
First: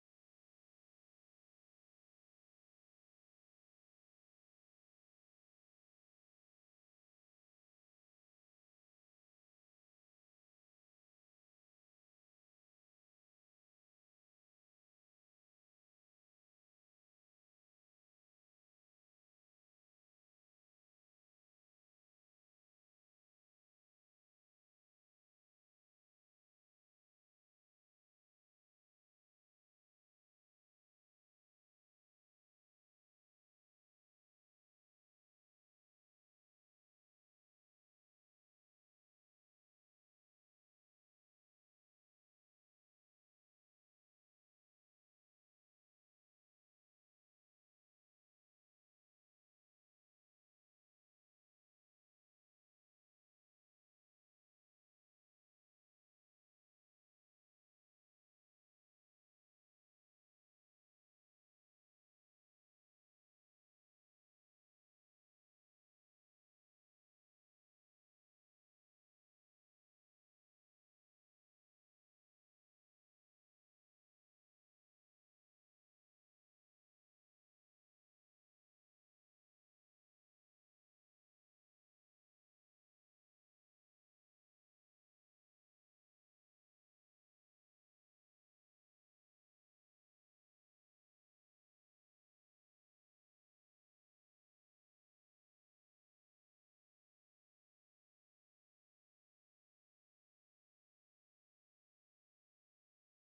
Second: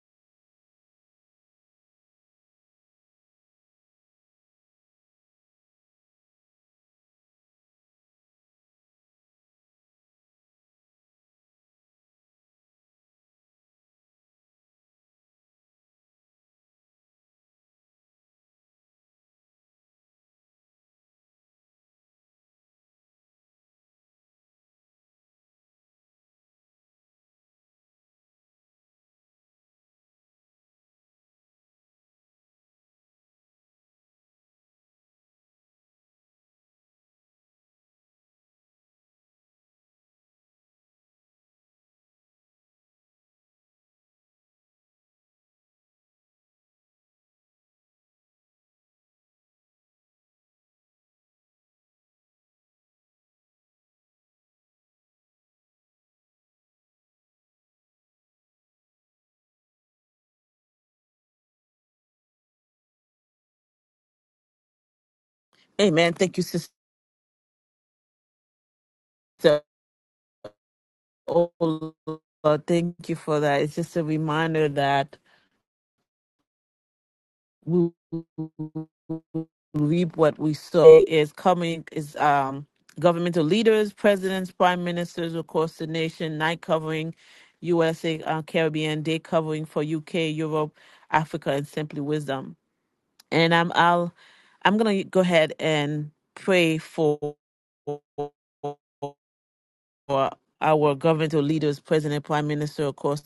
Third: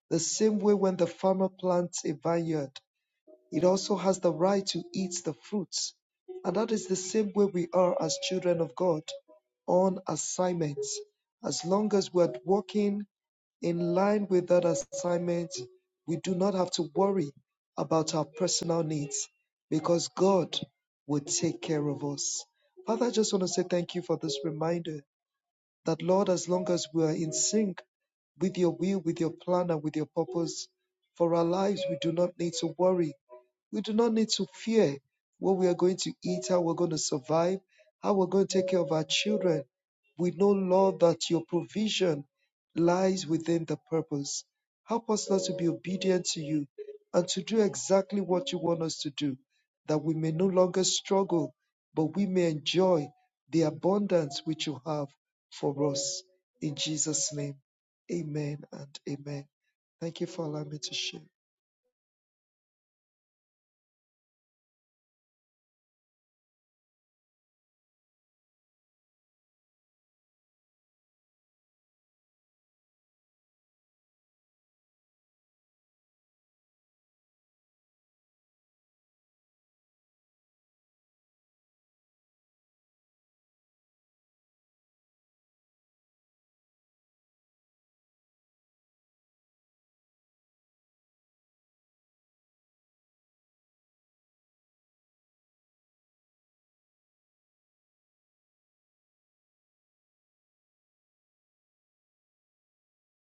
[SPEAKER 2] The same way when the farmer plants a vineyard, it also has the right to eat the fruits. And that is the same way we are as children of God on assignments. As long as we're walking in line with that assignment, we do not have to worry about our personal needs because God will take care of us. Father, I just want to say thank you for this reminder that, Lord, as long as we are in sync with your will, with your plan, and with your purpose for our lives, we do not need to worry we do not need to fear what we are going to eat, how we're going to survive, how we're going to take care of our children. We know, Lord, that your provision lies within the purpose. Help us, Lord, to be obedient to you and to do exactly what you want us to do, that we may no longer struggle, but we may enjoy the abundance which you have for us. In Jesus' name, amen and amen. Thank you for allowing me to share.
[SPEAKER 1] Amen. Thank you, sister. Oh Lord, thank you for that. It's just a reminder that. we reap what we sow is coming is um governmental leaders, presidents, prime ministers across the nation, night covering USA uh, Caribbean, day covering for UK, Europe, Africa, and simply wisdom. And I'm I'll I'm gonna go ahead and pray for our governmental leaders, president, prime minister across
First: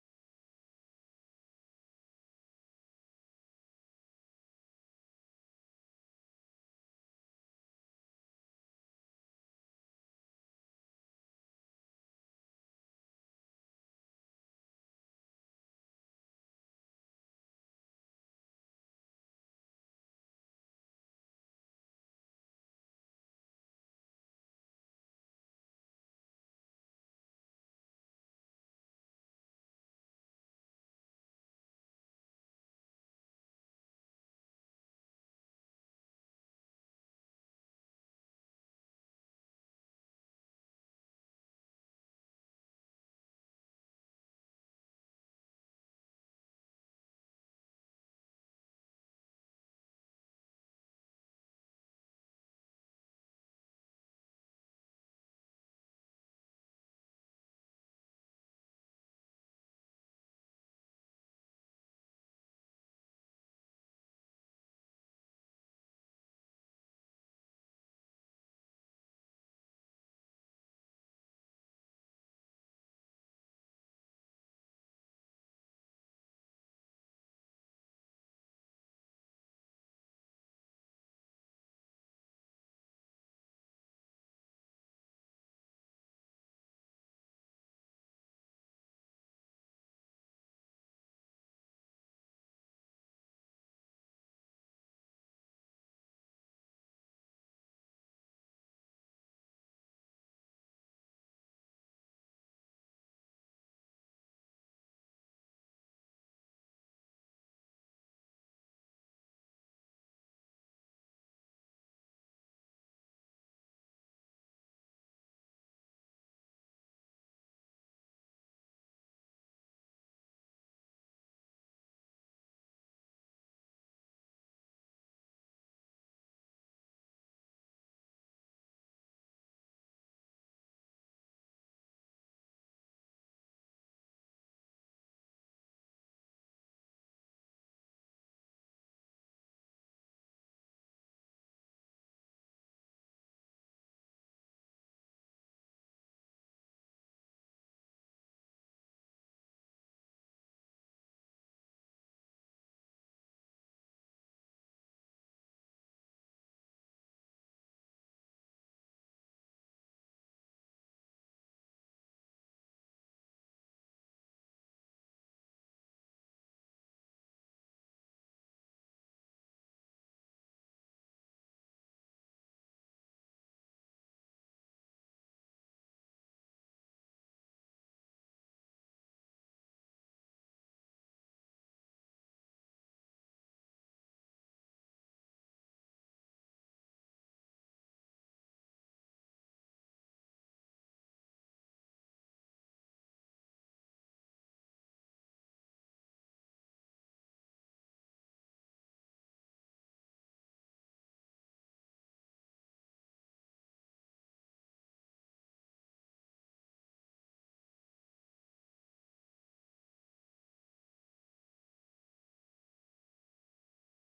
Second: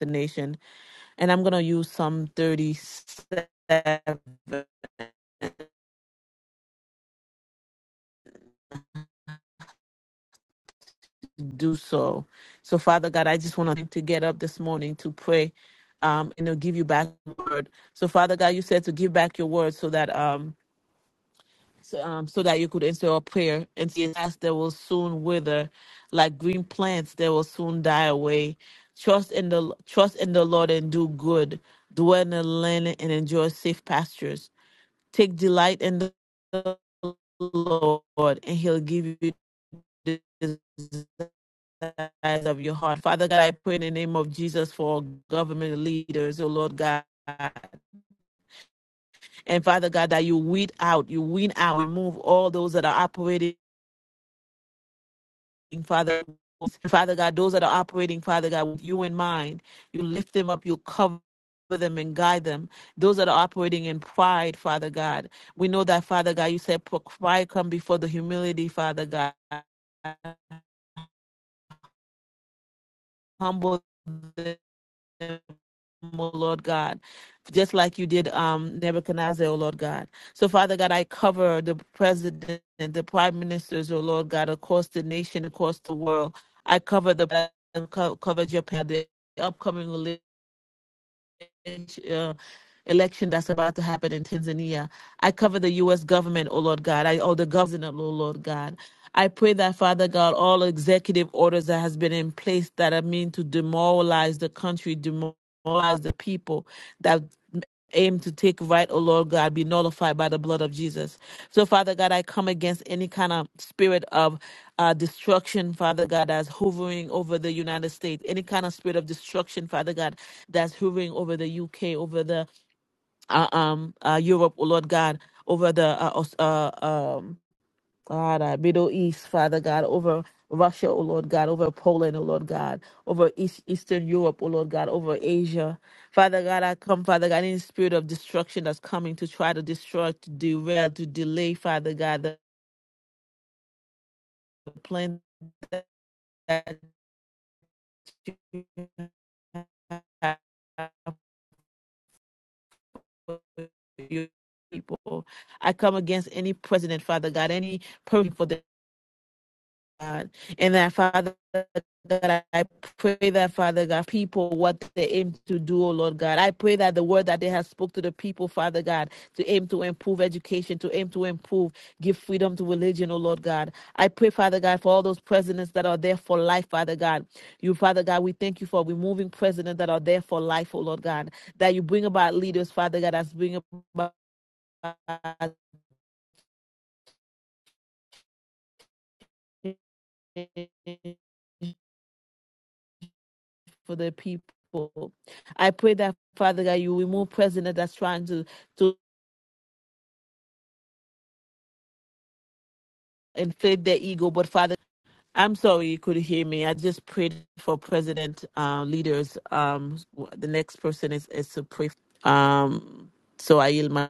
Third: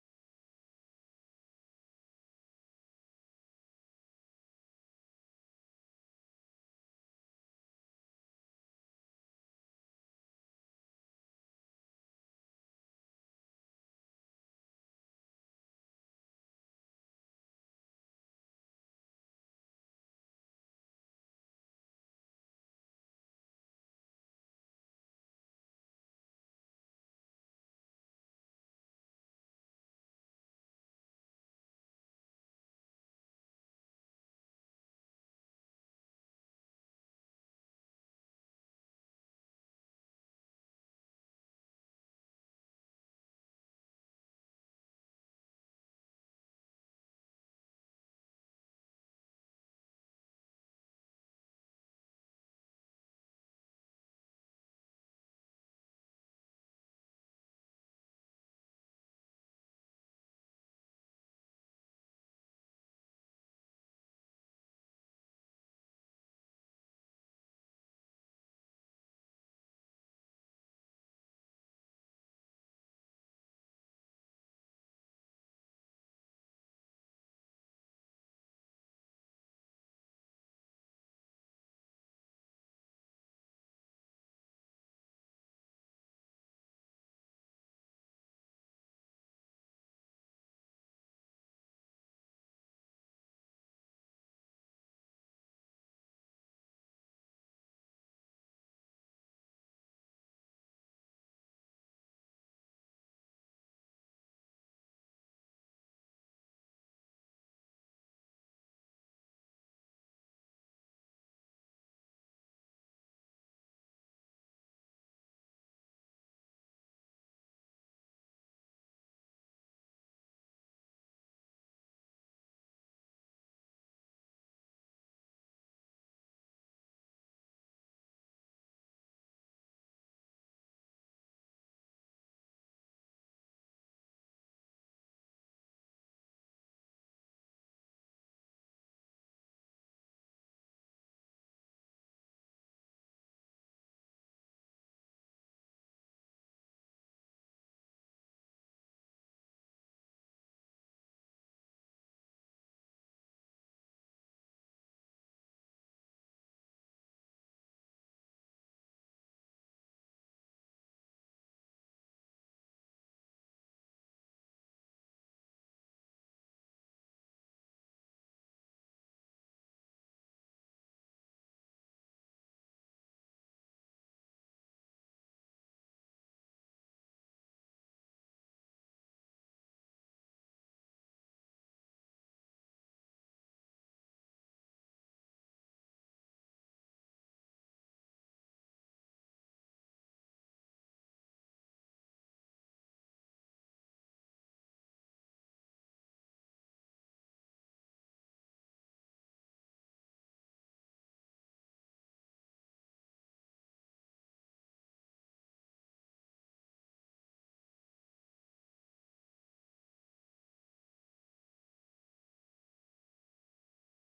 [SPEAKER 1] the nation. And I'm gonna use Psalm 37 do so. So, Father God, I just want to to get up this morning to pray, um, and to give you back your word. So, Father God, you said to give back your word so that um, so, um, so that you could answer our prayer. And yes, as they will soon wither, like green plants, they will soon die away. Trust in the trust in the Lord and do good. Dwell in the land and enjoy safe pastures. Take delight in the Lord, and He'll give you. the eyes of your heart. Father God, I pray in the name of Jesus for government leaders, oh Lord God. And Father God, that you weed out, you weed out, remove all those that are operating, Father. Father God, those that are operating, Father God, with you in mind, you lift them up, you cover them and guide them. Those that are operating in pride, Father God, we know that, Father God, you said pride come before the humility, Father God. Humble them. them, O Lord God, just like you did um, Nebuchadnezzar, Oh Lord God. So, Father God, I cover the president and the prime ministers, Oh Lord God, across the nation, across the world. I cover the cover Japan, the upcoming uh, election that's about to happen in Tanzania. I cover the U.S. government, oh Lord God. I oh the governor, oh Lord God. I pray that Father God, all executive orders that has been in place that are mean to demoralize the country, demoralize the people that aim to take right, oh Lord God, be nullified by the blood of Jesus. So, Father God, I come against any kind of spirit of uh, destruction, Father God, that's hovering over the United States, any kind of spirit of destruction, Father God, that's hovering over the UK, over the uh, um uh, Europe, oh Lord God, over the uh, Aus- uh um God, uh, Middle East, Father God, over Russia, oh Lord God, over Poland, oh Lord God, over East Eastern Europe, oh Lord God, over Asia. Father God, I come, Father God, any spirit of destruction that's coming to try to destroy, to derail, to delay, Father God, the plan that you have your people. I come against any president, Father God, any person for the God. And that, Father God, I pray that, Father God, people, what they aim to do, oh Lord God. I pray that the word that they have spoke to the people, Father God, to aim to improve education, to aim to improve, give freedom to religion, oh Lord God. I pray, Father God, for all those presidents that are there for life, Father God. You, Father God, we thank you for removing presidents that are there for life, oh Lord God. That you bring about leaders, Father God, that's bring about for the people. I pray that, Father God, you remove president that's trying to, to inflate their ego. But, Father, I'm sorry you could hear me. I just prayed for president uh, leaders. Um, the next person is, is to pray. Um, so I yield my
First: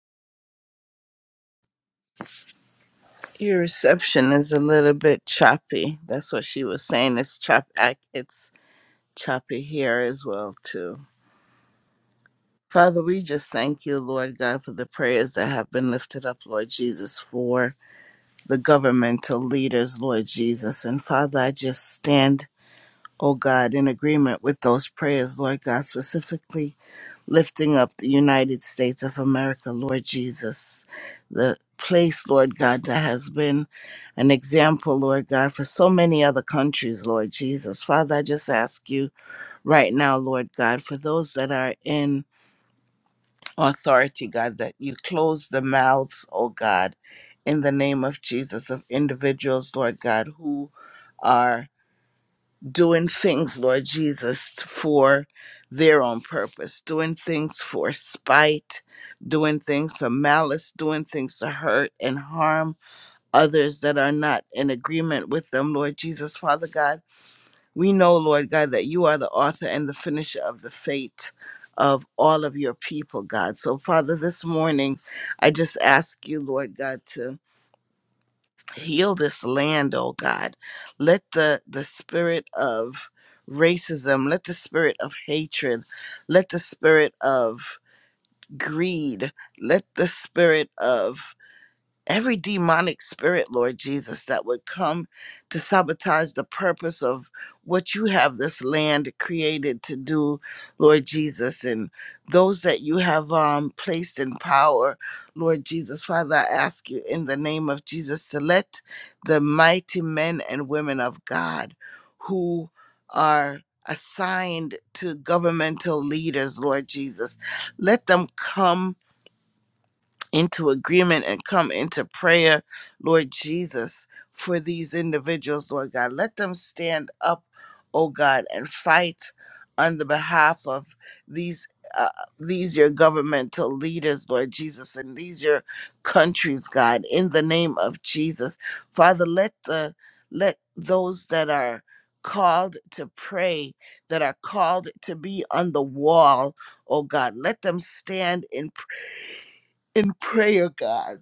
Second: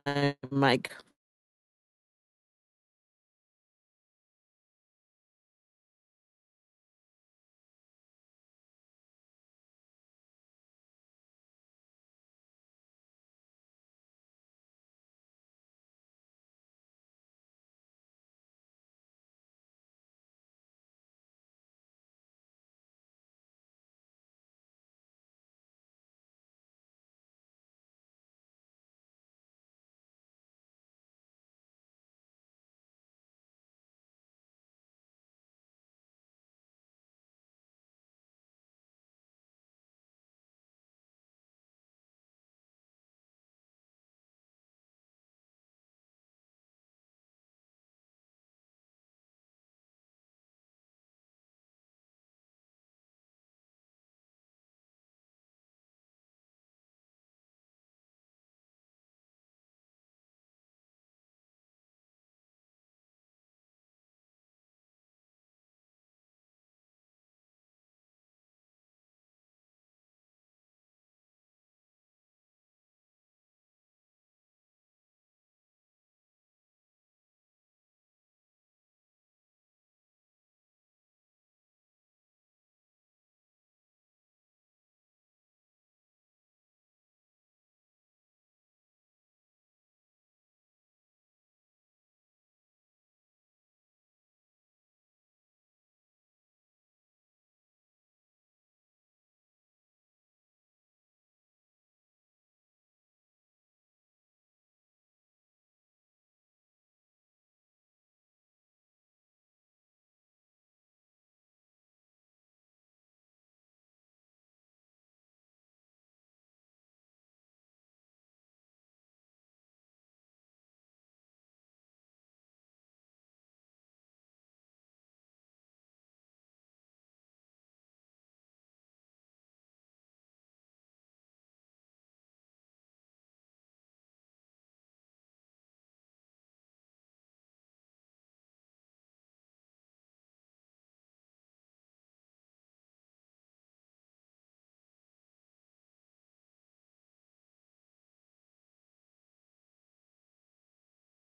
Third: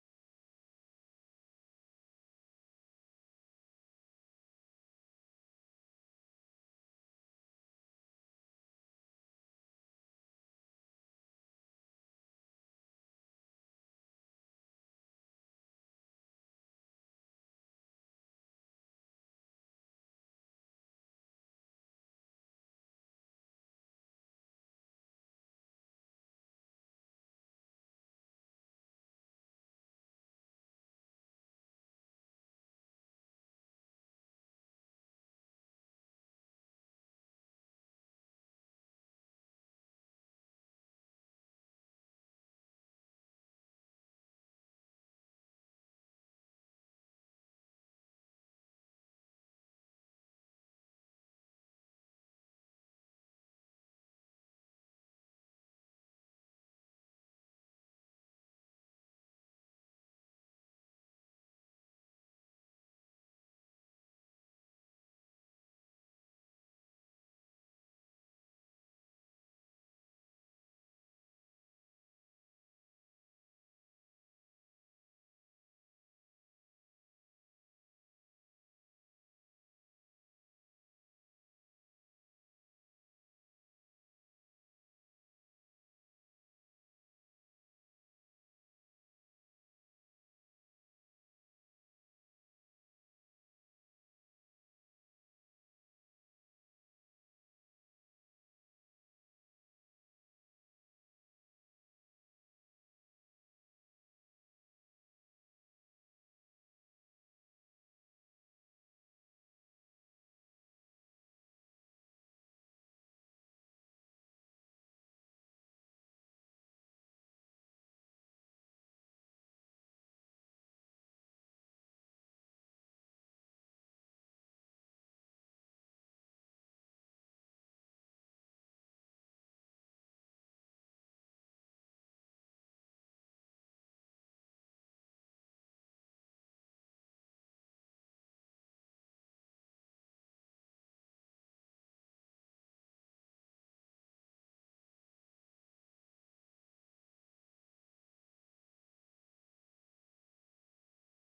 [SPEAKER 1] mic.
[SPEAKER 3] Your reception is a little bit choppy. That's what she was saying. It's chop ac- it's choppy here as well too. Father, we just thank you, Lord God, for the prayers that have been lifted up, Lord Jesus, for the governmental leaders, Lord Jesus. And Father, I just stand, oh God, in agreement with those prayers, Lord God, specifically lifting up the United States of America, Lord Jesus, the place, Lord God, that has been an example, Lord God, for so many other countries, Lord Jesus. Father, I just ask you right now, Lord God, for those that are in authority, God, that you close the mouths, oh God, in the name of Jesus, of individuals, Lord God, who are doing things, Lord Jesus, for their own purpose, doing things for spite, doing things to malice, doing things to hurt and harm others that are not in agreement with them, Lord Jesus, Father God. We know, Lord God, that you are the author and the finisher of the fate of all of your people, God. So, Father, this morning, I just ask you, Lord God, to heal this land, oh God. Let the, the spirit of racism, let the spirit of hatred, let the spirit of greed, let the spirit of every demonic spirit, Lord Jesus, that would come to sabotage the purpose of what you have this land created to do, Lord Jesus, and those that you have um, placed in power, Lord Jesus. Father, I ask you in the name of Jesus to let the mighty men and women of God who are assigned to governmental leaders, Lord Jesus, let them come into agreement and come into prayer, Lord Jesus, for these individuals, Lord God. Let them stand up, oh God, and fight on the behalf of these. Uh, these your governmental leaders, Lord Jesus, and these your countries, God, in the name of Jesus, Father, let the let those that are called to pray, that are called to be on the wall, oh God, let them stand in in prayer, God.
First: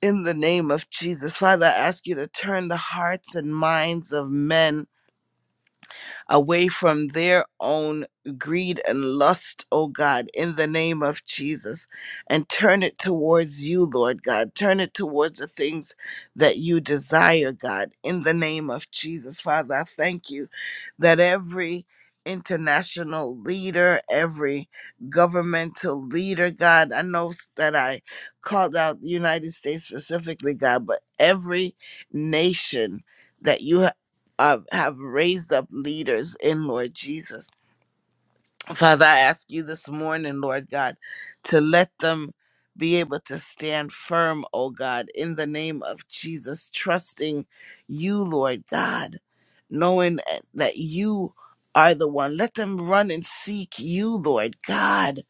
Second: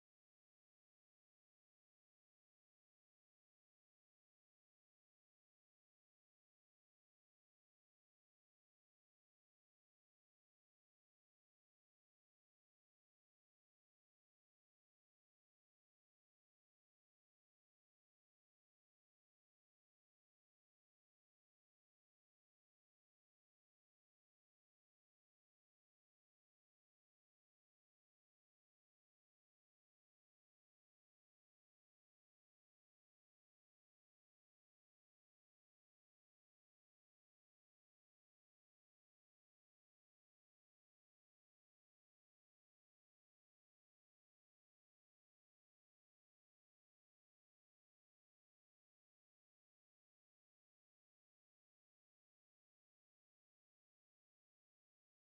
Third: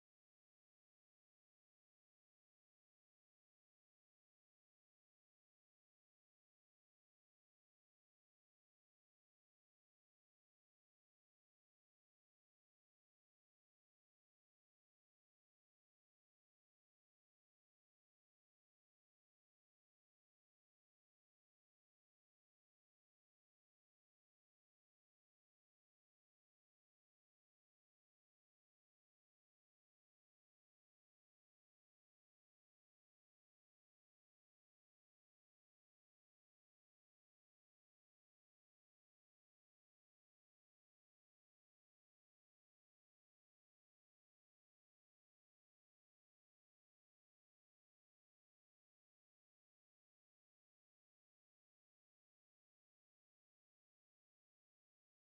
[SPEAKER 3] In the name of Jesus, Father, I ask you to turn the hearts and minds of men away from their own greed and lust, oh God, in the name of Jesus, and turn it towards you, Lord God. Turn it towards the things that you desire, God, in the name of Jesus. Father, I thank you that every international leader, every governmental leader, God, I know s- that I called out the United States specifically, God, but every nation. That you uh, have raised up leaders in Lord Jesus. Father, I ask you this morning, Lord God, to let them be able to stand firm, oh God, in the name of Jesus, trusting you, Lord God, knowing eh, that you are the one. Let them run and seek you, Lord God.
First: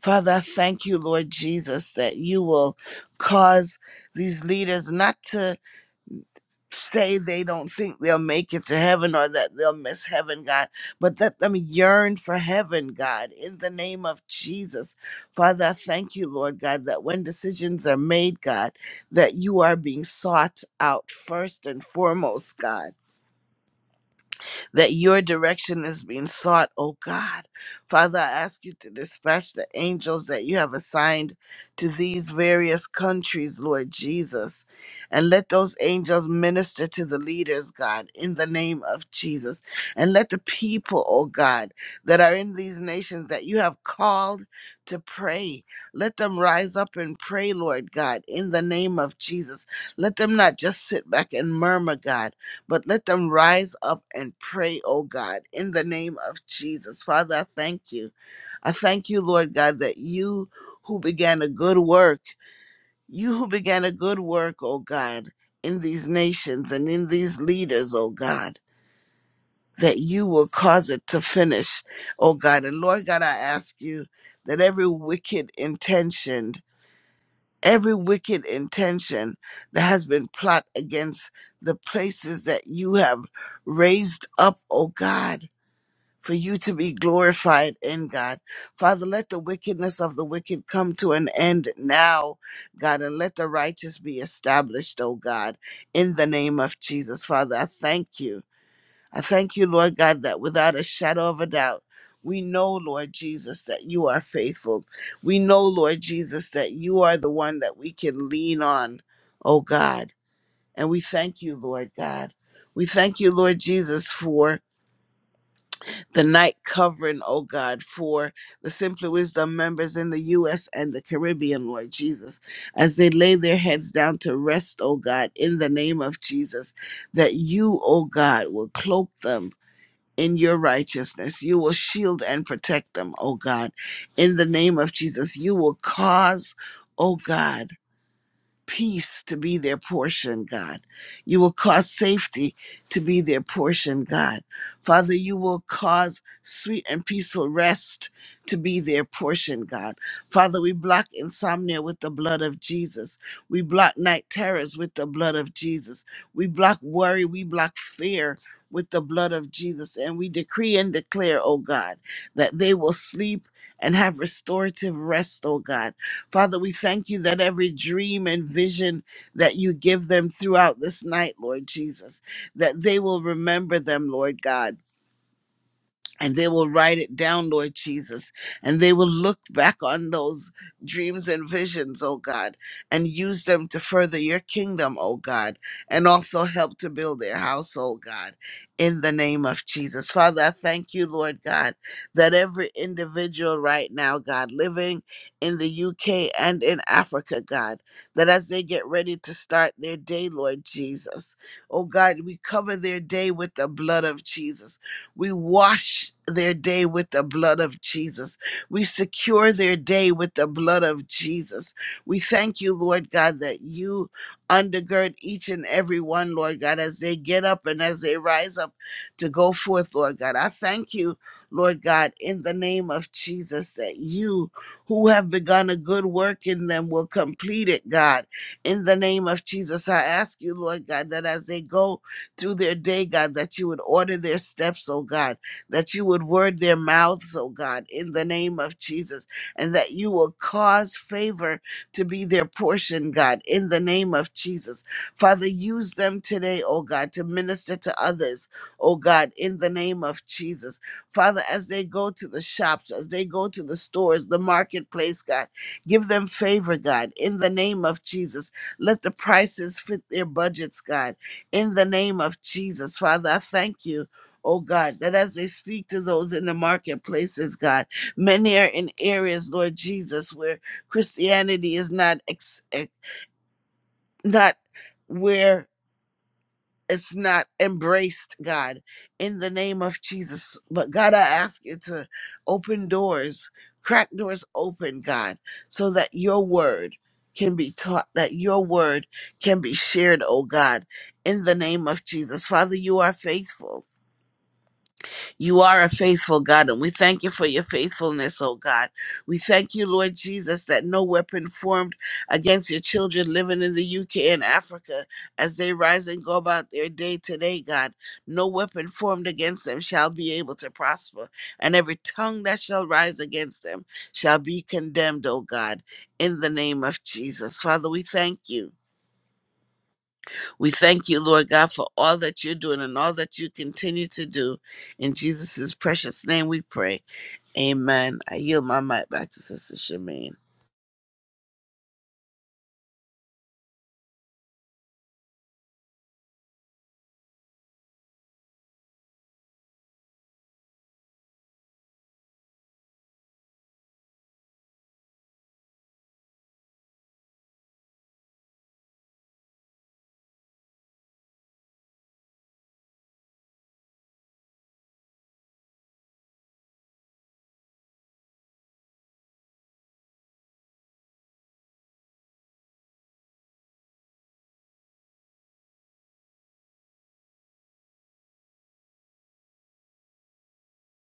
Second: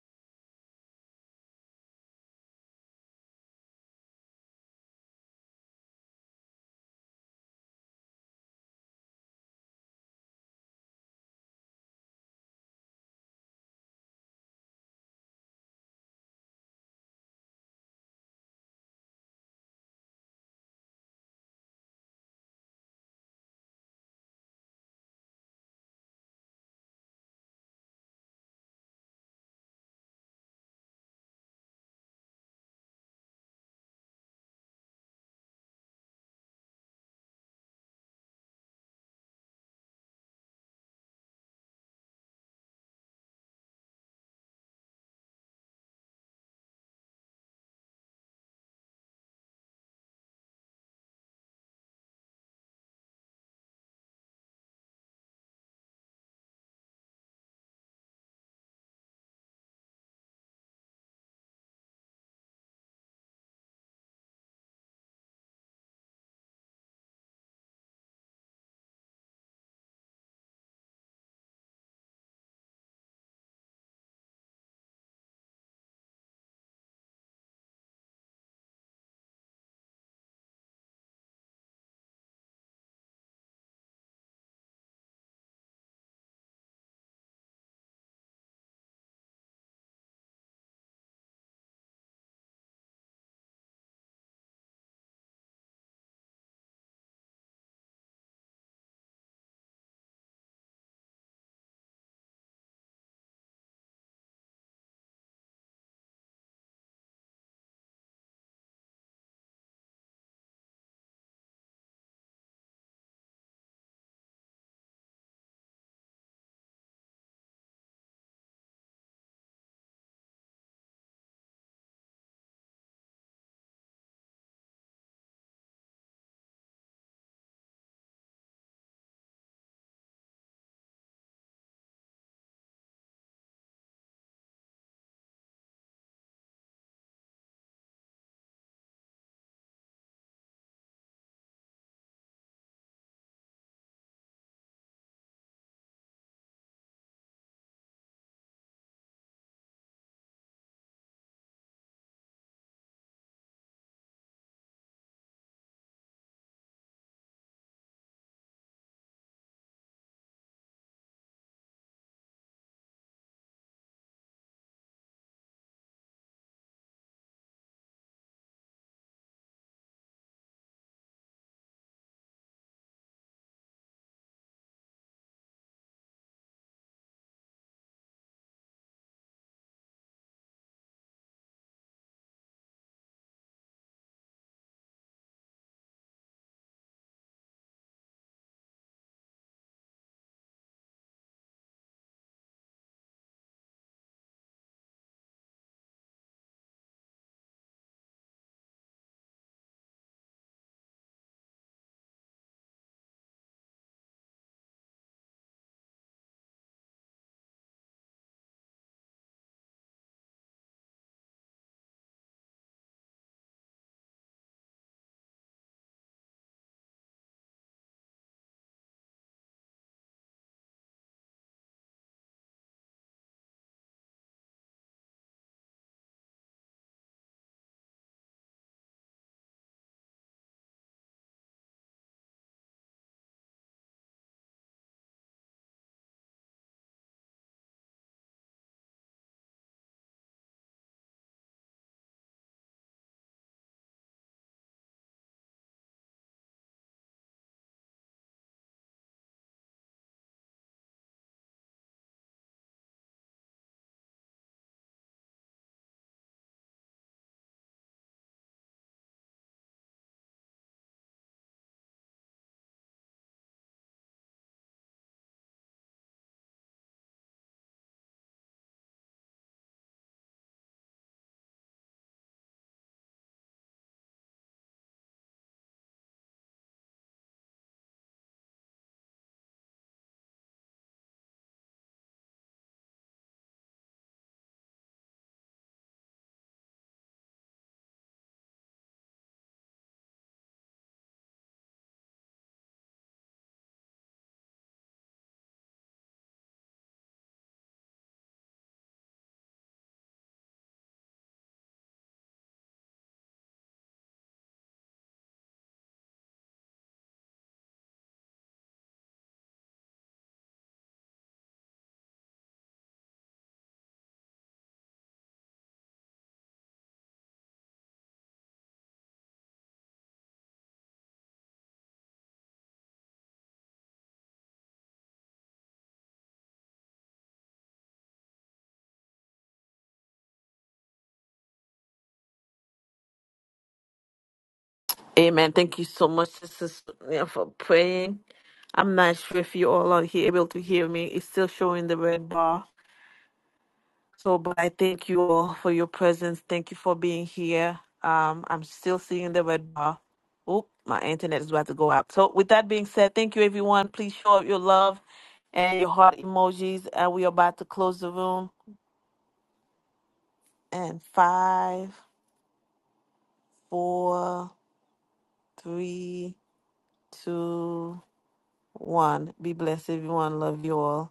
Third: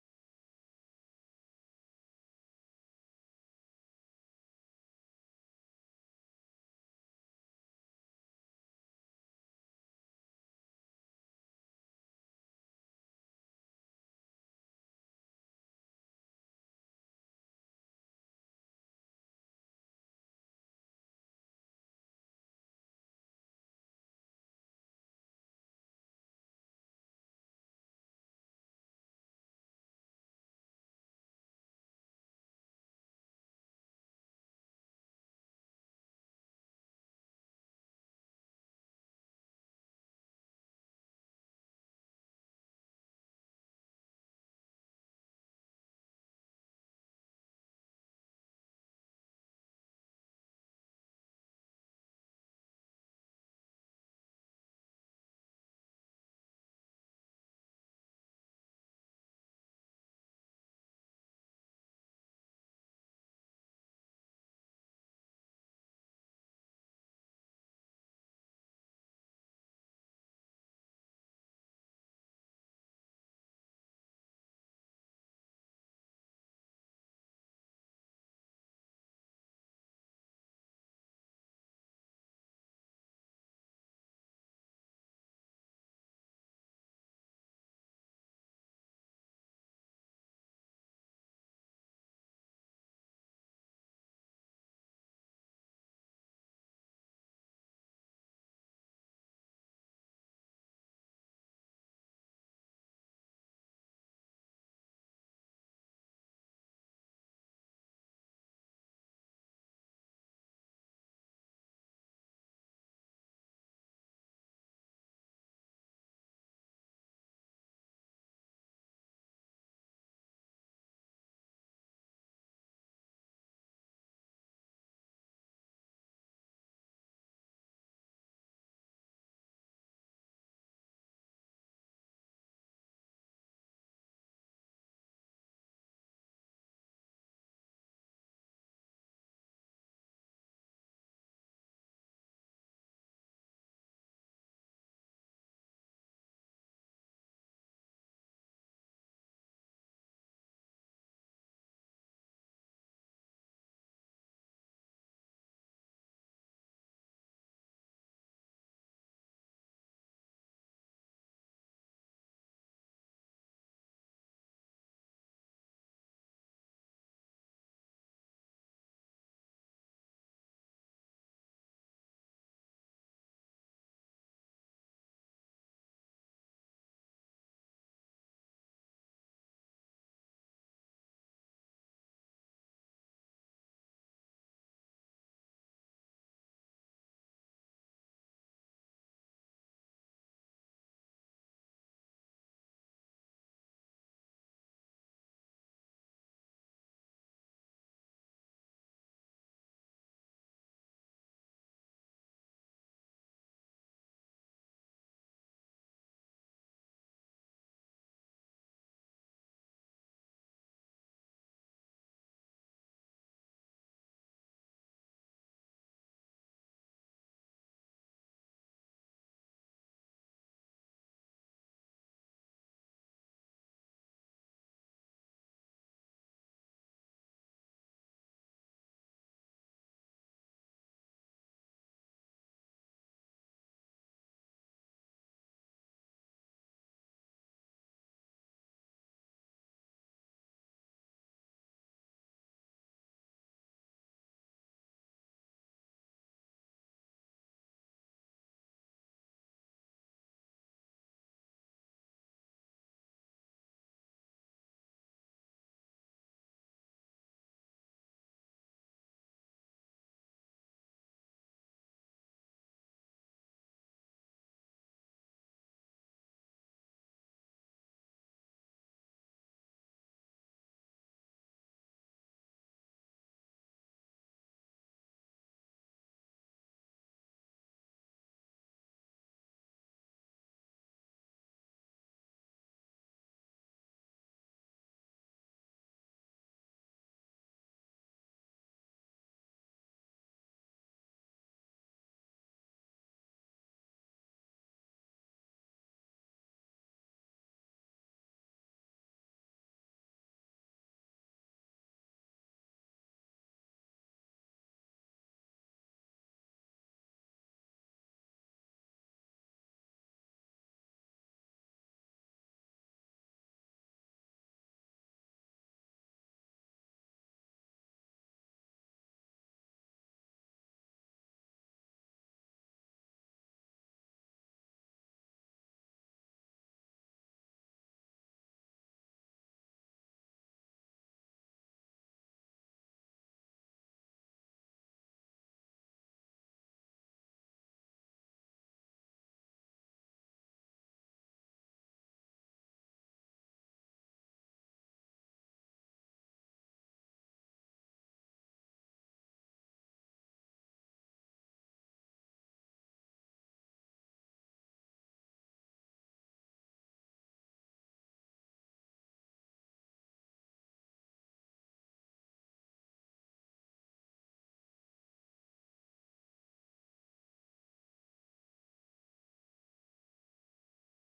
[SPEAKER 3] Father, I thank you, Lord Jesus, that you will cause these leaders not to say they don't think they'll make it to heaven or that they'll miss heaven, God, but let them yearn for heaven, God, in the name of Jesus. Father, I thank you, Lord God, that when decisions are made, God, that you are being sought out first and foremost, God that your direction is being sought, oh God. Father, I ask you to dispatch the angels that you have assigned to these various countries, Lord Jesus, and let those angels minister to the leaders, God, in the name of Jesus. And let the people, oh God, that are in these nations that you have called to pray, let them rise up and pray, Lord God, in the name of Jesus. Let them not just sit back and murmur, God but let them rise up and pray, oh God, in the name of Jesus. Father, I thank you. I thank you, Lord God, that you who began a good work, you who began a good work, oh God, in these nations and in these leaders, oh God, that you will cause it to finish, oh God. And Lord God, I ask you that every wicked intention every wicked intention that has been plot against the places that you have raised up, O God, for you to be glorified in God. Father, let the wickedness of the wicked come to an end now, God, and let the righteous be established, O God, in the name of Jesus. Father, I thank you. I thank you, Lord God, that without a shadow of a doubt, we know, Lord Jesus, that you are faithful. We know, Lord Jesus, that you are the one that we can lean on, oh God. And we thank you, Lord God. We thank you, Lord Jesus, for the night covering, oh God, for the Simply Wisdom members in the U.S. and the Caribbean, Lord Jesus, as they lay their heads down to rest, oh God, in the name of Jesus, that you, oh God, will cloak them in your righteousness. You will shield and protect them, oh God. In the name of Jesus, you will cause, oh God peace to be their portion, God. You will cause safety to be their portion, God. Father, you will cause sweet and peaceful rest to be their portion, God. Father, we block insomnia with the blood of Jesus. We block night terrors with the blood of Jesus. We block worry. We block fear. With the blood of Jesus, and we decree and declare, oh God, that they will sleep and have restorative rest, oh God Father, we thank you that every dream and vision that you give them throughout this night, Lord Jesus, that they will remember them, Lord God and they will write it down, Lord Jesus, and they will look back on those dreams and visions, oh God, and use them to further your kingdom, oh God, and also help to build their household, God, in the name of Jesus. Father, I thank you, Lord God, that every individual right now, God, living in the UK and in Africa, God, that as they get ready to start their day, Lord Jesus, oh God, we cover their day with the blood of Jesus we wash their day with the blood of Jesus. We secure their day with the blood of Jesus. We thank you, Lord God, that you undergird each and every one, Lord God, as they get up and as they rise up to go forth, Lord God. I thank you, Lord God, in the name of Jesus, that you who have begun a good work in them will complete it, God. In the name of Jesus, I ask you, Lord God, that as they go through their day, God, that you would order their steps, oh God, that you would word their mouths, oh God, in the name of Jesus, and that you will cause favor to be their portion, God, in the name of Jesus. Father, use them today, oh God, to minister to others, oh God, in the name of Jesus. Father, as they go to the shops, as they go to the stores, the marketplace, God, give them favor, God, in the name of Jesus. Let the prices fit their budgets, God in the name of Jesus. Father, I thank you. Oh God, that as they speak to those in the marketplaces, God, many are in areas, Lord Jesus, where Christianity is not ex- ex- not where it's not embraced, God, in the name of Jesus. But God, I ask you to open doors, crack doors open, God, so that your word can be taught, that your word can be shared, oh God, in the name of Jesus. Father, you are faithful. You are a faithful God, and we thank you for your faithfulness, oh God. We thank you, Lord Jesus, that no weapon formed against your children living in the UK and Africa as they rise and go about their day today, God, no weapon formed against them shall be able to prosper, and every tongue that shall rise against them shall be condemned, oh God, in the name of Jesus. Father, we thank you. We thank you, Lord God, for all that you're doing and all that you continue to do. In Jesus' precious name we pray. Amen. I yield my mic back to Sister Shamin.
[SPEAKER 1] Amen. Thank you so much, Sister Sonia, for praying. I'm not sure if you all are here, able to hear me. It's still showing the red bar. So, but I thank you all for your presence. Thank you for being here. Um, I'm still seeing the red bar. Oh, my internet is about to go out. So, with that being said, thank you everyone. Please show up your love and your heart emojis. And we are about to close the room. And five, four, three, two, one. Be blessed, everyone. Love you all.